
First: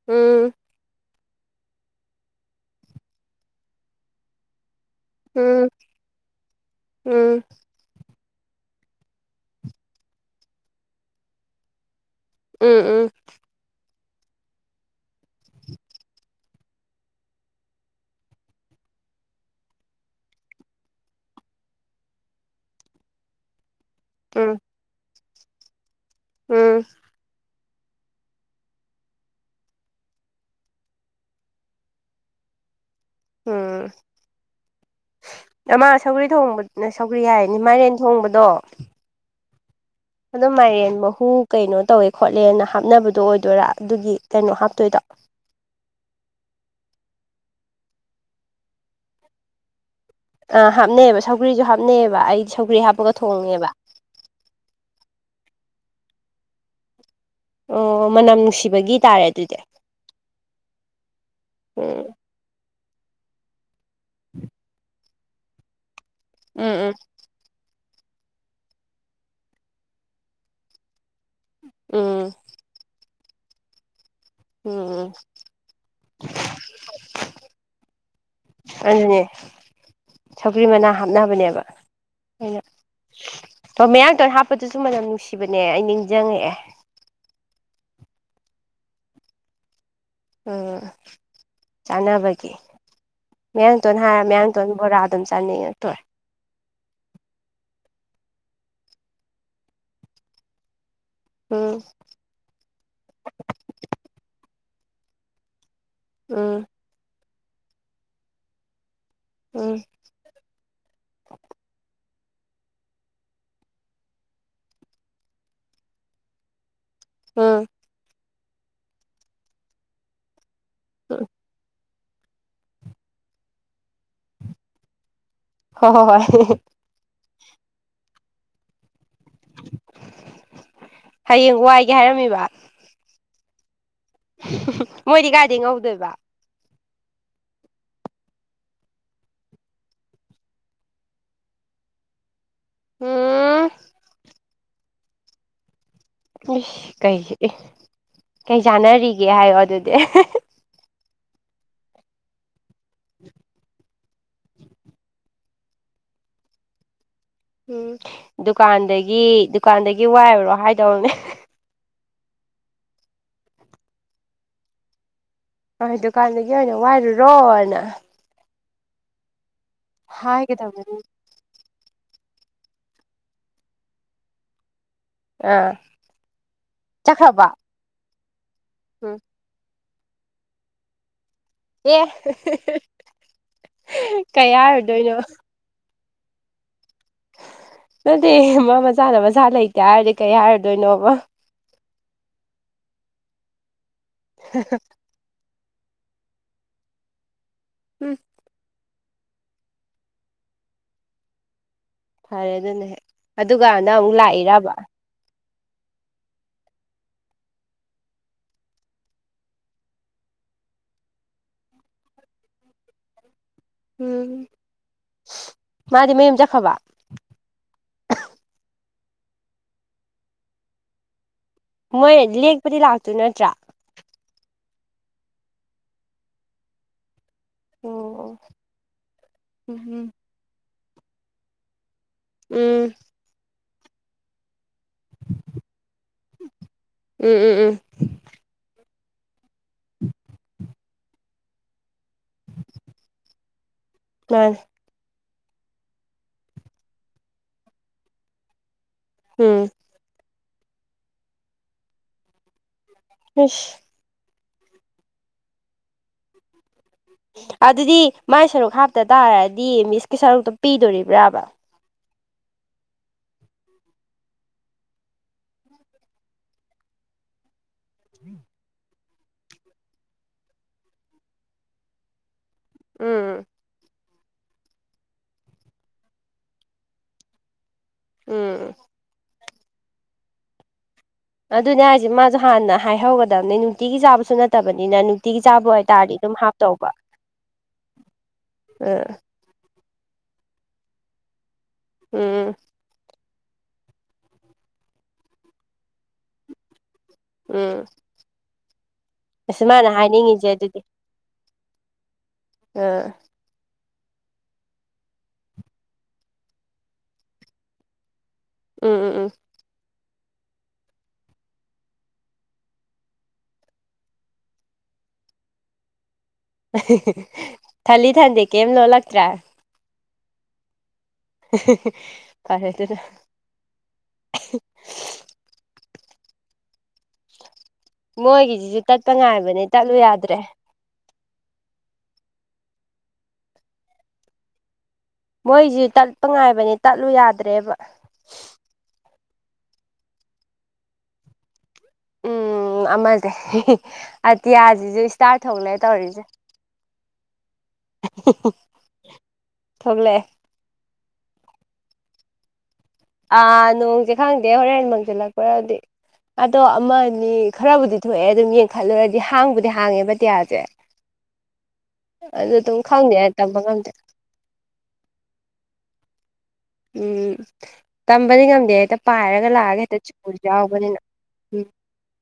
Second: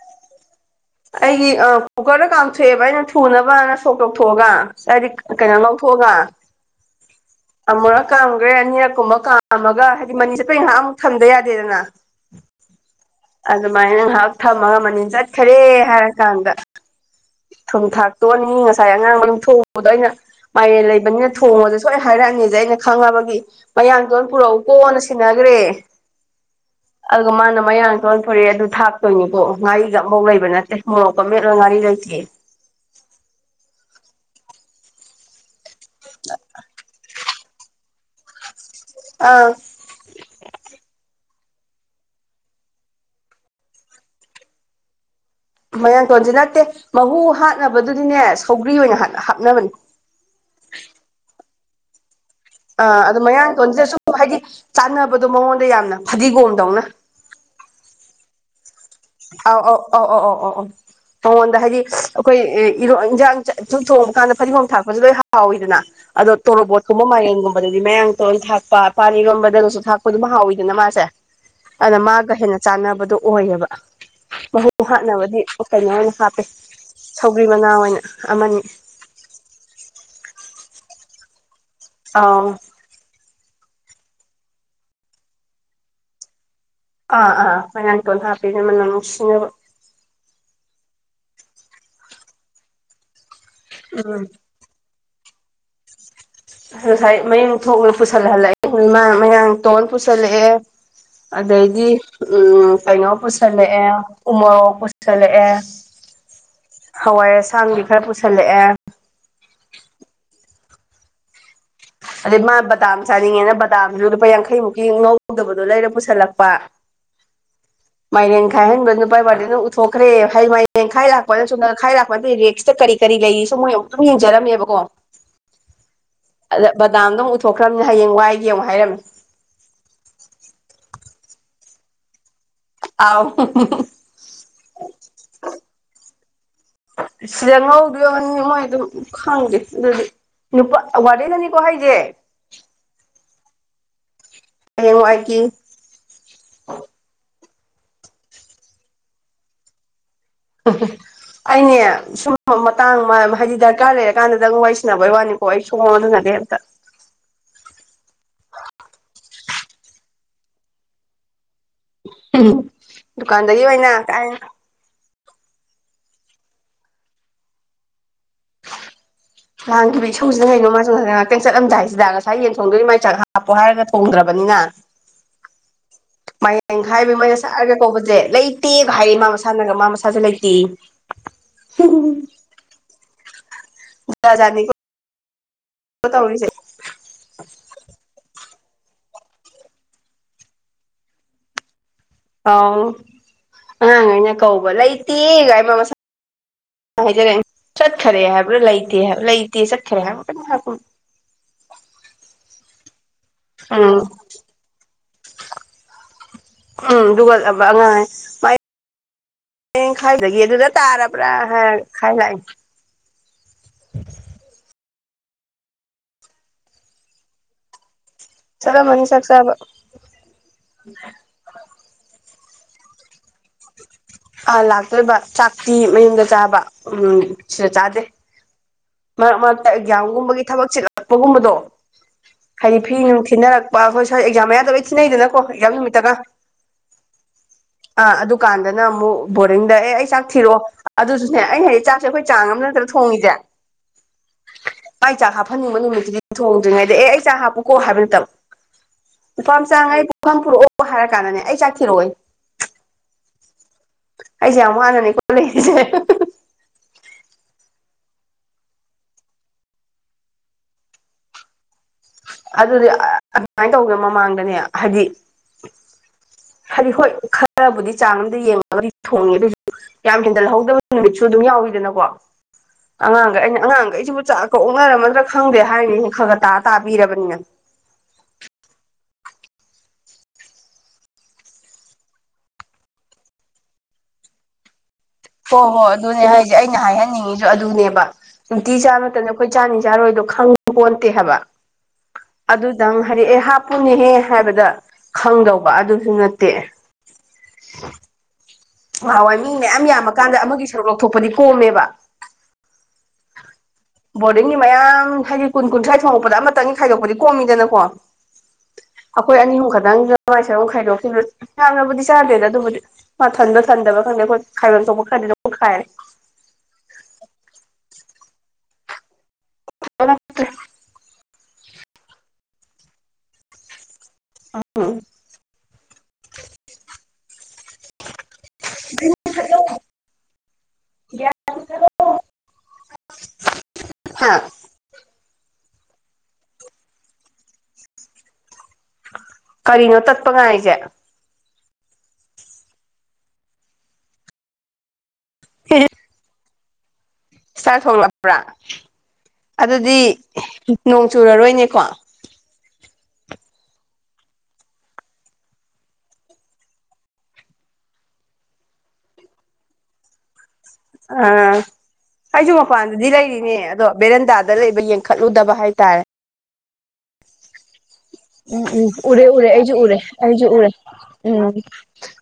ꯎꯡ ꯑꯩꯒꯤ ꯑꯥ ꯀꯨꯀꯔꯗ ꯀꯥꯝꯊꯣꯛꯑꯦꯕ ꯑꯩꯅ ꯊꯨꯅꯕꯅ ꯁꯣꯛ ꯇꯧꯊꯣꯛꯑꯒ ꯍꯥꯏꯗꯤ ꯀꯩꯅꯣ ꯉꯧ ꯍꯣꯒ ꯑꯝ ꯑꯃꯨꯔꯛ ꯀꯥꯝꯒ꯭ꯔꯦ ꯑꯅꯤꯔꯛ ꯀꯨꯝꯕ ꯀꯥꯝꯃꯒ ꯍꯥꯏꯗꯤ ꯃꯅꯤꯟ ꯆꯠꯄꯩ ꯉꯥꯏꯍꯥꯛ ꯑꯃꯨꯛ ꯊꯝꯗ ꯌꯥꯗꯦꯗꯅ ꯑꯝ ꯑꯝ ꯑꯗꯨꯃꯥꯏꯅ ꯉꯥꯏꯍꯥꯛ ꯊꯝꯃꯒ ꯃꯅꯤꯟ ꯆꯠꯈꯔꯦ ꯍꯥꯏꯔ ꯀꯥꯟꯗ ꯊꯨꯝ ꯊꯥꯛꯇꯣꯛꯑꯅꯤ ꯉꯁꯥꯏ ꯑꯉꯥꯡꯕ ꯌꯨꯡꯊꯣꯛ ꯄꯗꯣ ꯑꯩꯅ ꯃꯥꯏꯔꯦꯟ ꯂꯩꯕꯅꯤꯅ ꯊꯣꯡꯉꯣꯁꯦ ꯁꯣꯏꯅ ꯍꯥꯏꯔꯛꯑꯅꯦꯁꯦ ꯑꯩꯅ ꯈꯪꯉꯕꯒꯤ ꯃꯌꯥꯡꯇꯣꯟ ꯎꯝ ꯄꯨꯔꯛꯎꯀꯣꯅ ꯁꯤꯟꯅꯒ꯭ꯔꯦ ꯎꯝ ꯑꯗꯨꯒ ꯃꯥꯅ ꯃꯌꯥꯡ ꯂꯣꯟ ꯐꯔꯦ ꯑꯗꯨ ꯊꯥꯛꯇꯣꯏꯅꯤꯀꯣ ꯉꯥꯔꯤꯒ ꯑꯝꯕꯧ ꯂꯩꯕ ꯅꯠꯇꯦ ꯃꯣꯔꯣꯛꯀ ꯃꯠ ꯂꯣꯏ ꯉꯥꯔꯤ ꯂꯩꯇ꯭ꯔꯤ ꯑꯩ ꯑꯝ ꯅꯥꯃꯥ ꯁꯧꯒ꯭ꯔꯤ ꯊꯣꯡꯕꯅ [unintelligible] ꯀ꯭ꯔꯤ ꯍꯥꯏꯅꯤ ꯃꯥꯏꯔꯦꯟ ꯊꯣꯡꯕꯗꯣ ꯑꯡ ꯑꯗꯣ ꯃꯥꯏꯔꯦꯟ ꯃꯍꯨ ꯀꯩꯅꯣ ꯇꯧꯋꯦ ꯈꯣꯠꯂꯦꯅ ꯍꯥꯞꯅꯕꯗꯣ ꯑꯣꯏꯗꯣꯏꯔꯥ ꯑꯗꯨꯒꯤ ꯀꯩꯅꯣ ꯍꯥꯞꯇꯣꯏꯗꯣ ꯃꯣꯏꯌꯥꯡꯊꯣꯟꯁꯤ ꯅꯠꯇꯦ ꯃꯍꯨ ꯍꯥꯠꯅꯕꯗꯨꯗꯤꯅꯦ ꯁꯧꯒ꯭ꯔꯤ ꯑꯣꯏꯅ ꯍꯥꯞꯅꯕꯅꯦ ꯍꯥꯞꯅꯩ ꯑꯕ ꯁꯧꯒ꯭ꯔꯤꯁꯨ ꯍꯥꯞꯅꯩ ꯑꯕ ꯑꯩꯁꯨ ꯑꯥ ꯑꯗꯨ ꯃꯌꯥꯡꯇꯣꯟꯁꯤꯗ ꯁꯨꯝ ꯍꯥꯏꯗꯤ ꯆꯥꯟꯅꯕꯗꯣ ꯃꯉꯣꯟꯗ ꯌꯥꯝꯅ ꯐꯗꯤꯒꯣꯝꯗꯧꯅ ꯑꯣ ꯃꯅꯝ ꯅꯨꯡꯁꯤꯕꯒꯤ ꯇꯥꯔꯦ ꯑꯗꯨꯗꯤ ꯑꯥꯎ ꯑꯧ ꯑꯥꯎ ꯑꯧ ꯑꯧ ꯑꯧ ꯑꯧ ꯃꯉꯣꯟꯗ ꯍꯥꯏꯗꯤ ꯎꯝ ꯑꯩꯈꯣꯏ ꯏꯟꯖꯥꯡ ꯁꯨꯝ ꯊꯣꯡꯕ ꯀꯥꯟꯗ ꯐꯗꯤꯒꯣꯝ ꯊꯥꯛꯄꯁꯨ ꯂꯣꯏ ꯍꯥꯎꯋꯤꯗꯅ ꯑꯗꯣ ꯇꯣꯔꯣꯕꯣꯠ ꯎꯝ ꯀꯨꯝꯕ ꯃꯥꯏꯔꯦꯟ ꯒꯨꯝꯕꯗ ꯃꯌꯥꯡꯃꯇꯣꯟ ꯊꯥꯛꯄ ꯄꯥꯟ ꯏꯔꯣꯝꯕꯗꯒꯁꯨ ꯊꯥꯛꯄ ꯗꯨꯝ ꯍꯥꯎꯋꯤꯗꯅ ꯃꯥꯁꯦ ꯎꯝ ꯑꯗ ꯃꯥꯒ ꯎꯝ ꯍꯦꯟꯅ ꯆꯥꯟꯅꯕꯗꯣ ꯑꯣꯏꯌꯦꯕ ꯎꯝ ꯃꯍꯨ ꯎꯝ ꯍꯥꯠꯅꯕꯗꯤ ꯎꯇꯣꯡꯉꯥ ꯑꯣꯏꯅ ꯍꯥꯞꯄꯦ ꯁꯧꯒ꯭ꯔꯤ ꯃꯅꯥ ꯑꯣꯏꯅ ꯑꯃꯅꯤ ꯑꯗꯨꯅꯦ ꯁꯧꯒ꯭ꯔꯤ ꯃꯅꯥ ꯍꯥꯞꯅꯕꯅꯦꯕ ꯑꯧ ꯑꯣ ꯃꯌꯥꯡꯇꯣꯟ ꯍꯥꯞꯄꯗꯨꯁꯨ ꯃꯅꯝ ꯅꯨꯡꯁꯤꯕꯅꯦ ꯑꯩ ꯅꯤꯡꯖꯡꯉꯛꯑꯦ ꯑꯥ ꯑꯥ ꯃꯌꯥꯡꯃꯇꯣꯟ ꯍꯥꯞꯄꯤꯖꯤꯅ ꯃꯅꯝ ꯅꯨꯡꯁꯤ ꯎꯡ ꯆꯥꯅꯕꯒꯤ ꯃꯌꯥꯡꯇꯣꯟ ꯎꯝ ꯍꯥꯏꯔꯒ ꯃꯌꯥꯡ ꯇꯣꯟ ꯕꯣꯔꯥꯗꯨꯝ ꯆꯥꯅꯤꯡꯉꯛ ꯇꯣꯏꯔꯦ꯫ ꯉꯁꯥꯏ ꯃꯌꯨꯝ ꯊꯣꯛꯎ ꯄꯨꯁꯜꯍꯜꯂꯛꯑꯦ ꯃꯥ ꯃꯌꯥꯡꯇꯣꯟ ꯄꯨꯁꯜꯂꯛꯑꯦ ꯎꯝ ꯑꯗꯩꯗꯤ ꯎꯝ ꯀꯩꯅꯣ ꯄꯨꯁꯜꯂꯛꯑꯦ ꯎꯃꯣꯔꯣꯛ ꯄꯨꯁꯜꯂꯛꯑꯦ ꯎꯝ ꯍꯋꯥꯏ ꯑꯁꯥꯡꯕꯤ ꯈꯔ ꯄꯨꯁꯜꯂꯛꯑꯦ ꯎꯝ ꯑꯗꯩ ꯃꯥ ꯕꯗꯥꯝ ꯆꯥꯅꯤꯡꯉꯦꯅ ꯕꯗꯥꯝꯁꯨ ꯂꯨꯄꯥ ꯌꯥꯡꯈꯩꯃꯨꯛꯀꯤ ꯉꯧꯗꯕꯗꯣ ꯂꯩꯔ ꯄꯨꯁꯜꯂꯛꯄ ꯎꯝ ꯃꯥꯏꯔꯦꯟ ꯈꯥꯏꯍꯟꯕ ꯅꯨꯄꯥꯥ ꯋꯥꯔꯗꯦꯟꯗꯨꯅ ꯎꯠꯊꯣꯛꯈ꯭ꯔꯦ ꯍꯩ ꯃꯔꯦꯟꯈꯥꯏ ꯎꯝ ꯂꯥꯛꯄꯗ ꯆꯨꯝꯅ ꯈꯥꯏ ꯂꯥꯛꯄ ꯔꯦꯛꯁꯤꯗ ꯀꯔꯤ ꯀꯔꯤ ꯂꯩꯔꯤ ꯁꯦ ꯃꯣꯏ ꯑꯃꯨꯛꯇꯝ ꯌꯦꯡꯖꯔꯝꯃꯦꯕꯀꯣ ꯍꯣ ꯍꯣ ꯍꯣꯏ ꯕꯗꯥꯝꯗꯣ ꯑꯃꯨꯛ ꯎꯠꯊꯣꯛꯈ꯭ꯔꯕꯅꯤꯅ ꯍꯌꯦꯡ ꯋꯥꯏꯒꯦ ꯑꯃꯨꯛ ꯍꯥꯏꯔꯝꯃꯦ ꯍꯌꯦꯡ ꯋꯥꯏꯒꯦ ꯍꯥꯏꯔꯝꯃꯤꯕ ꯑꯥꯎ ꯃꯣꯏꯗꯤ ꯀꯥꯏꯗꯩ ꯉꯧꯗꯣꯏꯕ ꯁꯤꯗ ꯉꯧꯗꯨꯏ ꯑꯣꯏꯅꯤ ꯃꯣꯏ ꯑꯗꯨ ꯈꯪꯗꯦ ꯑꯗꯨꯗꯤ ꯅꯨꯄꯥ ꯋꯥꯔꯗꯦꯟꯅꯅꯤꯀꯣ ꯍꯥꯏꯁꯦ ꯎꯝ ꯍꯌꯦꯡꯋꯥꯏꯒꯤ ꯀꯩꯒꯤ ꯑꯦ ꯀꯩ ꯆꯥꯟꯅꯔꯤꯒꯦ ꯍꯥꯏꯌꯣ ꯑꯗꯨꯗꯤ ꯑꯩꯅꯦ ꯁꯨꯝꯕ ꯃꯇꯥꯡ ꯍꯥꯏꯗꯤ ꯗꯔꯀꯥꯔ ꯂꯩꯔ ꯀꯥꯟꯗꯗꯪ ꯋꯥꯔꯤꯁꯥꯟꯅꯕꯩ ꯋꯥꯅꯤꯀꯣ ꯑꯩ ꯁꯨꯡꯑꯣꯟ ꯑꯣꯟꯖꯤꯟꯅꯗꯦ ꯑꯝꯇ ꯎꯝ ꯗꯨꯀꯥꯟꯗꯒꯤ ꯗꯨꯀꯥꯟꯗꯒꯤ ꯋꯥꯏꯔꯨꯔꯣ ꯍꯥꯏꯗꯧꯅꯦ ꯗꯨꯀꯥꯟꯗꯒꯤ ꯑꯣꯏꯅ ꯀꯥꯏ ꯍꯣꯏ ꯗꯨꯀꯥꯟꯗꯒꯤ ꯑꯣꯏꯅ ꯋꯥꯏꯔꯨꯔꯣꯅ ꯂꯥꯡꯈꯤꯕ ꯏꯁꯧꯁꯤꯅ ꯀꯩꯅꯣ ꯍꯥꯏꯒꯗꯕꯅꯦ ꯃꯥꯁꯨ ꯆꯠꯂꯝꯗꯥꯏꯁꯤꯗ ꯉꯁꯥꯏ ꯌꯦꯟ ꯊꯣꯡꯗꯨꯏꯅꯤ ꯃꯥꯏ ꯆꯥꯛ ꯍꯥꯞꯄꯣ ꯍꯥꯏꯔꯒ ꯊꯣꯡꯗ꯭ꯔꯕꯅꯤꯅ ꯑꯥ ꯃꯥꯏꯌꯦꯟ ꯈꯥꯏꯕ ꯃꯣꯏꯅ ꯆꯠꯈ꯭ꯔꯕꯣ ꯁꯥꯔꯒ ꯀꯧꯕꯁꯦ ꯂꯩꯇꯦꯒ ꯎꯝ ꯍꯥꯏꯔꯤ ꯃꯥꯁ ꯃꯁꯥꯟꯅꯒ ꯃꯥ ꯃꯁꯥꯁꯦ ꯂꯩꯇꯦꯌꯦ ꯑꯦ ꯀꯩ ꯍꯥꯔꯨꯗꯣꯏꯅꯣ [unintelligible] ꯇꯧꯔꯤꯖꯦ ꯅꯠꯇꯦ ꯃꯥ ꯃꯁꯥꯅ ꯃꯁꯥ ꯂꯩꯇꯦ ꯍꯥꯏꯔꯤꯁꯦ ꯀꯩ ꯍꯥꯏꯔꯨꯗꯣꯏꯅꯣꯕ ꯑꯥꯎ ꯑꯉꯥꯡ ꯈꯩꯅ ꯀꯧꯕ ꯂꯩ ꯇꯦ ꯒꯥꯏꯅ ꯃꯁꯥ ꯍꯥꯏꯖꯔꯛꯑꯦ ꯎꯝ ꯆꯠꯈꯔꯦ ꯍꯥꯏꯕ꯭ꯔꯥ ꯂꯩꯇꯦ ꯂꯩꯇꯦ ꯆꯠꯈꯔꯦ ꯍꯥꯏꯕꯔ ꯀꯩꯅꯣꯝ ꯍꯥꯏꯔꯛꯄꯅꯤ ꯐꯔꯦ ꯑꯗꯨꯅꯍꯦꯛ ꯑꯗꯨꯒ ꯎꯝ ꯅꯪ ꯑꯃꯨꯛ ꯂꯥꯛꯏꯔꯕ ꯎꯝ ꯑꯗꯨꯒꯂꯕ ꯑꯉꯥꯡ ꯃꯥꯏ [unintelligible] ꯈꯥꯏꯗꯒꯤ ꯑꯗꯨꯗ ꯇꯥꯔꯕ꯭ꯔꯥ ꯍꯥꯏ ꯈꯥꯏ ꯂꯥꯛꯑꯏ ꯎꯝ ꯃꯥꯗꯤ ꯃꯌꯨꯝ ꯆꯠꯈꯔꯕ ꯆꯠꯂꯝꯃꯅꯤ ꯆꯥꯛ ꯆꯥꯕ ꯃꯣꯏ ꯂꯦꯛꯄꯗꯤ ꯂꯥꯛꯇꯣꯏ ꯅꯠꯇ꯭ꯔꯥ ꯑ ꯂꯥꯛꯇꯣꯏꯕ ꯆꯥꯛꯇꯤ ꯃꯌꯨꯝꯗ ꯆꯥꯕ ꯎꯝ ꯁꯤꯗ ꯆꯥꯗꯦ ꯑꯣ ꯃꯔꯛ ꯃꯔꯛꯇ ꯎꯝ ꯎꯝ ꯑꯦꯛꯖꯥꯝꯒꯨꯝꯕꯒꯤ ꯊꯕꯛ ꯆꯤꯛꯂꯛꯄ ꯒꯨꯝꯕꯗꯣ ꯍꯥꯏꯗꯤ ꯎꯝ ꯐꯤ ꯅꯨꯡ ꯊꯤꯅꯔꯛ ꯑ ꯑꯩꯈꯣꯏ ꯁꯋꯥꯏ ꯑꯦꯛꯖꯥꯝ ꯃꯌꯥꯗ ꯂꯣꯏꯅ ꯊꯤꯟꯅꯩꯗꯅꯀꯣ ꯑꯦꯛꯖꯥꯝ ꯅꯨꯃꯤꯠꯇꯒ ꯎꯝ ꯎꯝ ꯑꯥ ꯑꯗꯨꯀꯥꯟꯗꯅ ꯑꯃꯨꯛ ꯕꯣꯔꯔꯤꯡꯗ ꯑꯦ ꯑꯩ ꯆꯥꯛ ꯊꯤꯔꯛꯑꯣ ꯑꯗꯨꯁꯨꯅꯦ ꯑꯩ ꯍꯥꯏꯗꯤ ꯆꯥꯛ ꯑꯩꯈꯣꯏ ꯆꯥꯡ ꯑꯃ ꯅꯠꯇ꯭ꯔ ꯊꯣꯡꯉꯤꯁꯦ ꯀꯩ ꯃꯥ ꯆꯥꯛ ꯍꯥꯞꯍꯟꯅꯤꯡꯕ ꯅꯨꯃꯤꯠꯇꯨꯗꯤ ꯊꯣꯡꯗ꯭ꯔꯤꯉꯩꯗ ꯑꯦ ꯑꯩ ꯆꯥꯛ ꯍꯥꯞꯄꯨꯀꯣ ꯍꯥꯏꯕ ꯅꯠꯇꯕ ꯅꯨꯄꯥ ꯎꯝ ꯃꯆꯥꯉꯩ ꯄꯨꯡꯐꯝ ꯄꯨꯔꯛꯑꯣ ꯍꯥꯏꯔ ꯀꯥꯟꯗꯅꯦ ꯑꯩ ꯆꯥ ꯊꯤꯔꯛꯑꯣꯏꯌꯦ ꯏꯁ ꯑꯩꯖꯦ ꯌꯥꯝ ꯋꯥꯅꯅꯦꯀꯣ ꯂꯩꯔꯤꯁꯦ ꯑꯗꯨꯗꯤ ꯃꯥꯏ ꯁꯔꯨꯛ ꯍꯥꯞꯇ ꯇꯥꯔꯗꯤ ꯃꯤꯁꯀꯤ ꯁꯔꯨꯛꯇꯣ ꯄꯤꯗꯧꯔꯤꯕ꯭ꯔꯥꯕ ꯑꯗꯨꯗꯤ ꯑꯗꯨꯃꯥꯏꯅ ꯇꯧꯗꯅ ꯃꯃꯥꯡꯗꯅꯦ ꯍꯥꯏꯗꯤ ꯍꯥꯏꯗꯤ ꯍꯣꯏ ꯈꯔꯕꯨꯗꯤ ꯆꯥꯡ ꯑꯝꯗ ꯌꯦꯡꯉꯒꯗꯤ ꯊꯣꯡꯉꯦ ꯑꯗꯣꯏꯁꯨ ꯌꯥꯝ ꯍꯦꯟꯖꯜꯍꯧꯗꯕ ꯅꯨꯃꯤꯠꯁꯨ ꯑꯗꯨꯝ ꯌꯥꯎꯋꯤꯗꯅꯀꯣ ꯑꯉꯥꯡꯒꯩ ꯎꯝ ꯑꯩꯅ ꯑꯉꯥꯡꯈꯩꯁꯤꯕꯨ ꯆꯥꯛ ꯑꯣꯛꯅꯔꯝꯃꯗ꯭ꯔꯥ ꯈꯪꯗꯦ ꯍꯥꯏꯔꯤꯅꯤ ꯈꯔ ꯈꯔ ꯇꯇꯥ ꯄꯤꯔꯕꯅꯤꯅ ꯎꯝ ꯑꯗꯨꯅꯦ ꯍꯥꯏꯁꯦ ꯃꯥꯁꯨ ꯍꯥꯟꯅ ꯍꯥꯏꯍꯧꯒꯗꯕꯅꯦ ꯅꯨꯡꯇꯤꯒꯤ ꯆꯥꯕꯁꯨ ꯅꯠꯇꯕꯅꯤꯅ ꯅꯨꯡꯇꯤꯒꯤ ꯍꯣ ꯆꯥꯕ ꯍꯣꯏ ꯑꯣꯏꯇꯥꯔꯗꯤ ꯑꯗꯨꯅꯦ ꯑꯗꯨꯝ ꯍꯥꯏꯖꯦ ꯑꯩꯅ ꯍꯥꯞꯇꯧꯕ ꯍꯥꯏꯍꯟꯅꯤꯡꯉꯤꯁꯨ ꯑꯗꯨꯅꯦꯕ ꯅꯨꯡꯇꯤ ꯆꯥꯕ ꯑ ꯅꯠꯇꯕꯅꯤꯅ ꯑꯩꯈꯣꯏ ꯆꯥꯅꯤ ꯆꯥꯔꯣꯏꯗꯣ ꯈꯪꯕ ꯄꯣꯟꯇꯦ ꯍꯥꯏꯕ ꯎꯝ ꯑꯗꯨ ꯅꯪ ꯍꯥꯏꯔꯛ ꯑꯦ ꯍꯥꯞꯄꯨꯅꯦꯍꯦ ꯍꯥꯏꯕꯗ ꯈꯪꯗꯧꯕ ꯑꯗꯨꯁꯨ ꯅꯠꯇꯦ ꯎꯝ ꯉꯥꯍꯥꯟꯋꯥꯏ ꯃꯤ ꯑꯁ ꯃꯌꯥꯝ ꯃꯥꯅ ꯌꯥꯝꯃꯀꯥꯟꯗ ꯍꯥꯏꯅꯤꯡꯉꯤꯁꯦ ꯑꯃꯒꯤ ꯁꯔꯨꯛ ꯂꯧꯊꯣꯛꯄꯗꯤ ꯀꯣꯝꯃꯦꯕ ꯑꯥ ꯕꯣꯔꯗꯤꯡꯒꯤ ꯃꯌꯥꯝ ꯍꯥꯏꯗꯤ ꯀꯨꯟ ꯀꯨꯟꯊ꯭ꯔꯥ ꯊꯣꯡꯉꯛꯄꯗ ꯑꯃꯇꯪ ꯈꯥꯏꯗꯣꯛꯄꯗꯤ ꯀꯣꯝꯃꯤꯗꯅꯀꯣ ꯎꯝ ꯎꯝ ꯎꯝ ꯑꯩꯈꯣꯏ ꯑꯅꯤ ꯑꯍꯨꯝ ꯈꯛꯇꯪꯗꯨꯗ ꯃꯥꯏ ꯁꯔꯨꯝ ꯈꯥꯏꯗꯣꯛꯁꯤ ꯌꯥꯝꯅꯕꯨꯗꯤ ꯆꯥꯗꯦꯗ ꯑꯗꯨꯕꯨꯗꯤ ꯃꯥ ꯊꯟꯕ꯭ꯔꯥ ꯊꯟꯗꯕ꯭ꯔꯥꯗꯤ ꯈꯪꯗꯦ ꯑꯩꯈꯣꯏ ꯈꯥꯏꯕꯝ ꯊꯣꯛꯄ ꯈꯔꯗꯤ ꯑꯗꯨꯝ ꯈꯥꯏꯔꯦ ꯊꯂꯤ ꯊꯟꯗꯦ ꯀꯩꯝ ꯂꯣꯜꯂꯛꯇ꯭ꯔꯦ [unintelligible] ꯐꯥꯔꯦ ꯑꯗꯨꯅ [unintelligible] ꯃꯣꯏꯒꯤꯁꯤꯁꯨ ꯇꯠꯄ ꯉꯥꯏꯕꯅꯦ ꯇꯠꯂꯨ ꯌꯥꯗ꯭ꯔꯦ [unintelligible] ꯃꯣꯏꯖꯤ ꯇꯠꯄ ꯉꯥꯏꯕꯅꯦ ꯇꯠꯂꯨ ꯌꯥꯗ꯭ꯔꯦꯕ ꯀꯔꯤꯅꯣ ꯇꯠꯄ ꯉꯥꯏꯔꯤꯖꯦ ꯎꯝ ꯑꯃꯖꯦ ꯑꯇꯤꯌꯥꯖꯤꯖꯨ ꯏꯁꯇꯥꯔ ꯊꯣꯛꯂꯦ ꯇꯧꯔꯤꯖꯦ ꯏꯁꯇꯥꯔ ꯊꯣꯛꯣꯂꯛꯄ꯭ꯔꯥ ꯑꯗꯨꯗꯤ ꯊꯣꯛꯂꯛꯑꯦ ꯅꯣꯡ ꯆꯨꯨꯔꯔꯣꯏꯅꯦꯀꯣ ꯑꯥ ꯅꯣꯡꯁꯦ ꯈꯪꯗꯦ ꯍꯣꯔꯦꯟ ꯃꯪꯁꯤꯜꯂꯛꯄ꯭ꯔꯗꯤ ꯑꯗꯣ ꯑꯃ ꯑꯅꯤ ꯈꯔꯕꯨꯗꯤ ꯊꯣꯛꯑꯦ ꯑꯗꯨꯝ ꯌꯦꯡꯈꯠꯂꯨꯔꯗꯤ ꯍꯥꯡꯕꯨꯗꯤ ꯍꯥꯡꯉꯦꯕ ꯑꯇꯤꯌꯥꯖꯦ ꯑꯥ ꯑꯩꯖꯨ ꯃꯄꯥꯟꯗꯗꯤ ꯈꯪꯗꯦ ꯂꯩꯔꯤꯅꯦ ꯇꯝꯕ ꯑꯗꯣ ꯉꯝꯗꯦ ꯕꯦꯔꯦꯟꯗ ꯗ ꯂꯩꯕ ꯌꯦꯡꯈꯠꯂꯨꯗꯕ ꯍꯥꯏꯇꯥꯔꯦ ꯎꯝ ꯇꯝꯕꯗꯤ ꯉꯝꯗꯦ ꯍꯦꯛꯇ ꯄꯥꯏꯔꯒ ꯂꯥꯛꯑꯒ ꯍꯦꯛꯇ ꯆꯨꯕꯁꯨ ꯑꯩꯁꯨ ꯎꯔꯦ ꯌꯥꯎꯕꯅꯤꯅ ꯎꯝ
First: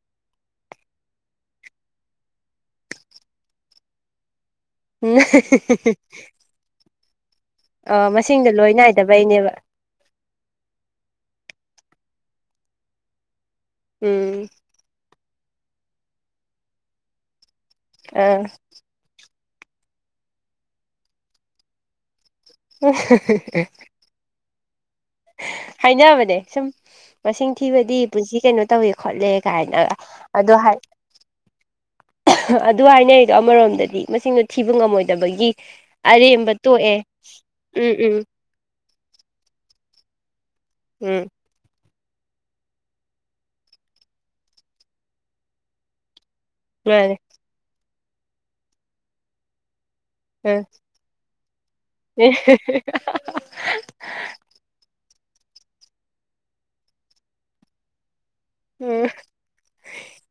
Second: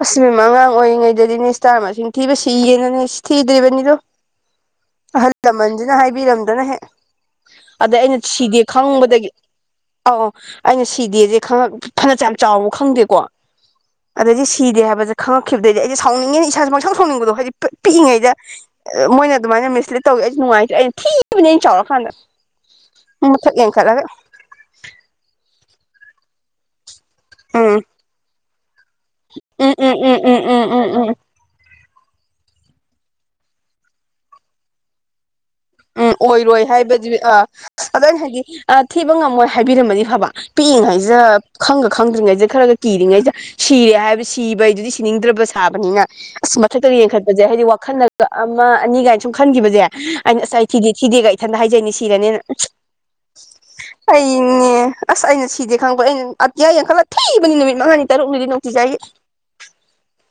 ꯑꯁꯤ ꯏꯕꯦꯝꯃꯥ ꯑꯉꯥꯡ ꯑꯣꯏꯔꯤꯉꯩꯗꯗꯤꯅꯦ ꯏꯁꯇꯥꯔ ꯃꯁꯤꯡ ꯊꯤꯕꯁꯤ ꯏꯌꯦꯅꯅꯦ ꯁꯤ ꯊꯤꯗ꯭ꯔꯤꯕꯅꯤꯗꯣ ꯑꯍꯜ ꯂꯃꯟꯁꯤꯅ ꯍꯥꯏꯕꯤꯔꯝꯗꯅꯍꯦꯛ ꯑꯗꯩ ꯑ ꯑꯩꯅ ꯃꯁꯤꯡꯗꯣ ꯁꯤꯗꯦ ꯂꯣꯏ ꯈꯪꯕꯗꯒꯤ ꯅꯥꯏꯗꯕꯩꯅꯦꯕ ꯑꯧ ꯑꯩꯅ ꯁꯤꯗꯦꯁꯦ ꯈꯪꯉꯛ ꯐꯅꯌꯥꯝ ꯆꯥꯎꯕ ꯈꯪꯗꯦꯀꯣ ꯑꯗꯩꯗꯤ ꯎꯝ ꯁꯤꯗꯦ ꯍꯥꯏꯕꯁꯦ ꯈꯪꯉꯛꯈꯤꯕꯗꯒꯤꯩꯗꯤ ꯑꯩꯁꯦ ꯁꯥꯎꯅꯤꯡꯉꯦꯅꯦ ꯏꯁꯥꯥꯁꯦ ꯄꯪꯁꯥꯎ ꯁꯥꯎꯅꯤꯡꯕꯗꯣ ꯍꯥꯏꯗꯤ ꯄꯤꯛꯏꯉꯩꯗ ꯑꯥ ꯃꯣꯏꯅ ꯑꯗꯨꯃꯥꯏꯅ ꯃꯤꯁꯂꯦꯠ ꯇꯧꯋ ꯑꯩꯁꯨ ꯅꯨꯡꯉꯥꯏꯇ꯭ꯔꯦ ꯑꯩꯅ ꯊꯤꯕꯅꯦ ꯑꯩꯅ ꯆꯥꯎꯔꯀꯥꯟꯗ ꯃꯊꯛ [unintelligible] ꯌꯦꯡꯈꯠꯂꯒ ꯍꯥꯏꯅꯕꯅꯦ ꯁꯨꯝ ꯃꯁꯤꯡ ꯎꯝ ꯊꯤꯕꯗꯤ ꯄꯨꯟꯁꯤ ꯀꯩꯅꯣ ꯇꯧꯋꯦ ꯈꯣꯠꯂꯦ ꯎꯝ ꯒꯥꯏꯅꯒ ꯎꯝ ꯎꯝ ꯎꯝ ꯑꯗꯣ ꯎꯝ ꯍꯥꯏ ꯎꯝ ꯎꯝ ꯑꯗꯨ ꯍꯥꯏꯅꯔꯤꯗꯣ ꯑꯃꯔꯣꯝꯗꯗꯤ ꯃꯁꯤꯡꯗꯣ ꯊꯤꯕ ꯉꯝꯃꯣꯏꯗꯕꯒꯤ ꯎꯝ ꯑꯔꯦꯝꯕ ꯑꯣꯏꯔꯣꯏ ꯇꯣꯛꯑꯦ ꯍꯥꯏꯕꯗꯤ ꯑ ꯎꯝ ꯎꯝ ꯑꯗꯨꯅ ꯍꯥꯏꯗꯤ ꯊꯤꯕ ꯉꯝꯃꯣꯏ ꯍꯥꯏꯕꯤꯔꯝꯃꯗꯤ ꯐꯕ ꯎꯝ ꯄꯤꯛꯏꯉꯩꯖꯤꯗ ꯈꯪꯒ ꯈꯪꯗ꯭ꯔꯤꯉꯩꯖꯤꯗ ꯈꯔꯒ ꯀꯤꯔꯤꯉꯩꯖꯤꯗ ꯁꯤꯔꯦ ꯍꯥꯏꯕ ꯁꯤꯕ ꯍꯥꯢꯗꯨꯗꯤ ꯁꯤꯅꯤꯡꯗ꯭ꯔꯕ ꯁꯥꯕꯅꯤꯅ ꯑꯁ ꯃꯊꯛꯇ ꯃꯥꯅꯦ ꯌꯦꯡꯈꯠꯄꯁꯦ ꯍꯥꯏꯗꯤ ꯋꯥꯈꯜꯅꯒ ꯑꯃ ꯑꯅꯤꯒꯥꯏꯅ ꯁꯨꯝ ꯈꯟꯈꯤꯕꯁꯦ ꯑꯩꯅ ꯑꯥ ꯉꯁꯥꯏ ꯊꯤꯗꯤ ꯊꯤꯗꯦꯒ ꯏꯊꯟꯇ ꯍꯥꯏꯖꯩꯅꯤ ꯁꯤꯔꯅꯦꯅ ꯑꯩꯅꯦ ꯑꯁ ꯑꯩꯅ ꯁꯤꯗꯦ ꯈꯪꯕ ꯑꯩꯅ ꯑꯇꯤꯌꯥ ꯌꯦꯡ ꯈꯠꯂꯒ ꯊꯤꯕꯅꯤ ꯅꯨꯃꯤꯠ ꯃꯉꯥꯅꯤ ꯇꯔꯨꯛꯅꯤꯗꯤꯅꯣ ꯎꯝ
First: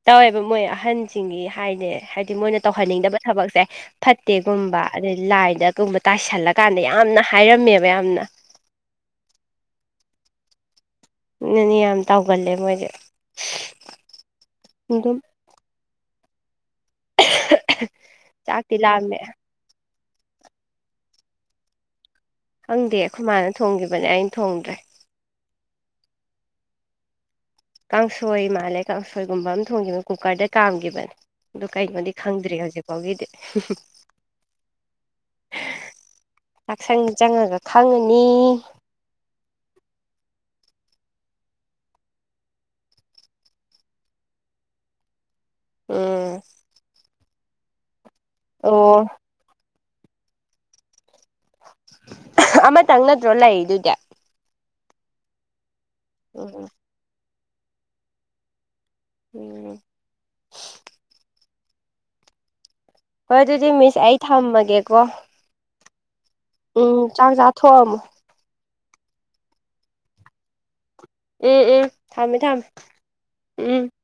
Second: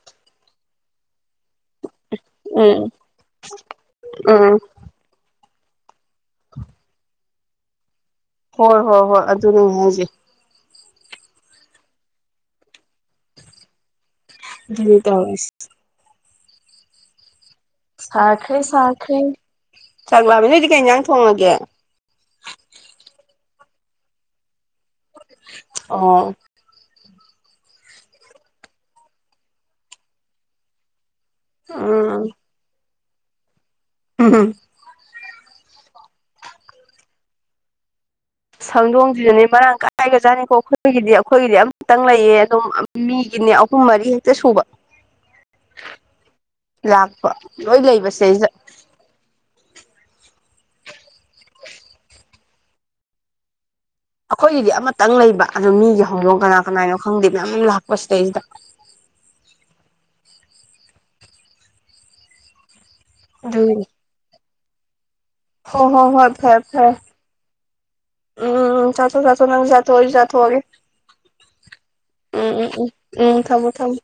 ꯇꯧꯋꯦꯕ ꯃꯣꯏ ꯑꯍꯟꯁꯤꯡꯒꯤ ꯍꯥꯏꯅꯦ ꯍꯥꯏꯗꯤ ꯃꯣꯏꯅ ꯎꯝ ꯇꯧꯍꯟꯅꯤꯡꯗꯕ ꯊꯕꯛꯁꯦ ꯎꯝ ꯐꯠꯇꯦꯒꯨꯝꯕ ꯑꯗꯩ ꯂꯥꯏꯗꯒꯨꯝꯕ ꯇꯥꯏꯁꯜꯂꯀꯥꯟꯗ ꯌꯥꯝꯅ ꯍꯥꯏꯔꯝꯃꯦꯕ ꯌꯥꯝꯅ ꯍꯣꯏ ꯍꯣꯏ ꯍꯣꯏ ꯑꯗꯨꯅꯦ ꯑꯩꯅ ꯍꯥꯢꯖꯦ ꯅꯅꯦ ꯌꯥꯝ ꯇꯥꯎꯒꯜꯂꯦ ꯃꯣꯏꯖꯦ ꯑꯗꯨꯅꯦ ꯇꯧꯏꯁꯦ [inaudible] ꯁꯥꯈ꯭ꯔꯦ ꯆꯥꯛꯇꯤ ꯁꯥꯈ꯭ꯔꯦ ꯂꯥꯝꯃꯦ ꯆꯥꯛ ꯂꯥꯛꯃꯦ ꯅꯣꯏꯗꯤ ꯀꯩ ꯏꯟꯖꯥꯡ ꯊꯣꯡꯉꯒꯦ ꯈꯪꯗꯦ ꯑꯩꯈꯣꯏ ꯃꯥꯅ ꯊꯣꯡꯒꯤꯕꯅꯦ ꯑꯩꯅ ꯊꯣꯡꯗ꯭ꯔꯦ ꯑꯣ ꯀꯥꯡꯁꯣꯏ ꯃꯥꯜꯂꯦ ꯀꯥꯡꯁꯣꯏꯒꯨꯝꯕ ꯑꯃ ꯊꯣꯡꯈꯤꯕ ꯀꯨꯀꯔꯗ ꯀꯥꯝꯒꯤꯕꯅꯦ ꯑꯗꯨ ꯀꯩꯅꯣꯗꯤ ꯎꯝ ꯈꯪꯗ꯭ꯔꯤ ꯍꯧꯖꯤꯛꯐꯥꯎꯒꯤꯗꯤ ꯎꯝꯝ ꯆꯥꯛꯁꯪ ꯆꯪꯉꯒ ꯈꯪꯉꯅꯤ ꯈꯪꯗꯣꯡꯖꯤꯗꯅꯤ ꯃꯔꯥꯡ ꯀꯥꯏꯒꯔ ꯖꯥꯠꯅꯤꯀꯣ ꯑꯩꯈꯣꯏꯒꯤꯗꯤ ꯑꯩꯈꯣꯏꯒꯤꯗꯤ ꯑꯃꯇꯪ ꯂꯩꯌꯦ ꯑꯗꯨꯝ ꯃꯤꯒꯤꯅꯦ ꯑꯍꯨꯝ ꯃꯔꯤ ꯍꯦꯛꯇ ꯁꯨꯕ ꯎꯝ ꯂꯥꯛꯄ ꯂꯣꯏ ꯂꯩꯕ ꯁꯤꯗꯩꯖꯤꯗ ꯑꯣ ꯑꯃꯇꯪ ꯅꯠꯇ꯭ꯔꯣ ꯂꯩꯔꯤꯗꯨꯗꯤ ꯑꯩꯈꯣꯏꯒꯤꯗꯤ ꯑꯃꯇꯪ ꯂꯩꯕ ꯑꯗꯨ ꯃꯤꯒꯤ ꯍꯧꯗꯣꯡ ꯎꯝ ꯀꯅꯥ ꯀꯅꯥꯢꯅꯣ ꯈꯪꯗꯦ ꯃꯌꯥꯝ ꯑꯃ ꯂꯥꯛꯄ ꯁꯤꯗꯩꯁꯤꯗ ꯎꯝ ꯍꯣꯏ ꯑꯗꯨꯗꯤ ꯃꯤꯁ ꯑꯩ ꯊꯝꯃꯒꯦꯀꯣ ꯍ ꯍꯣ ꯍꯣꯏ ꯐꯦ ꯎꯝ ꯆꯥꯛ ꯆꯥ ꯊꯣꯛ ꯑꯝꯃꯣ ꯎꯝ ꯆꯠꯊꯣ ꯆꯊꯣ ꯅꯪꯖꯨ ꯆꯥꯊꯣꯛꯑꯒꯦ ꯎꯝ ꯎꯝ ꯊꯝꯃꯦ ꯎꯝ ꯊꯝꯃꯦ ꯎꯝ ꯎꯝ ꯎꯝ ꯊꯝꯃꯣ ꯊꯝꯃꯣ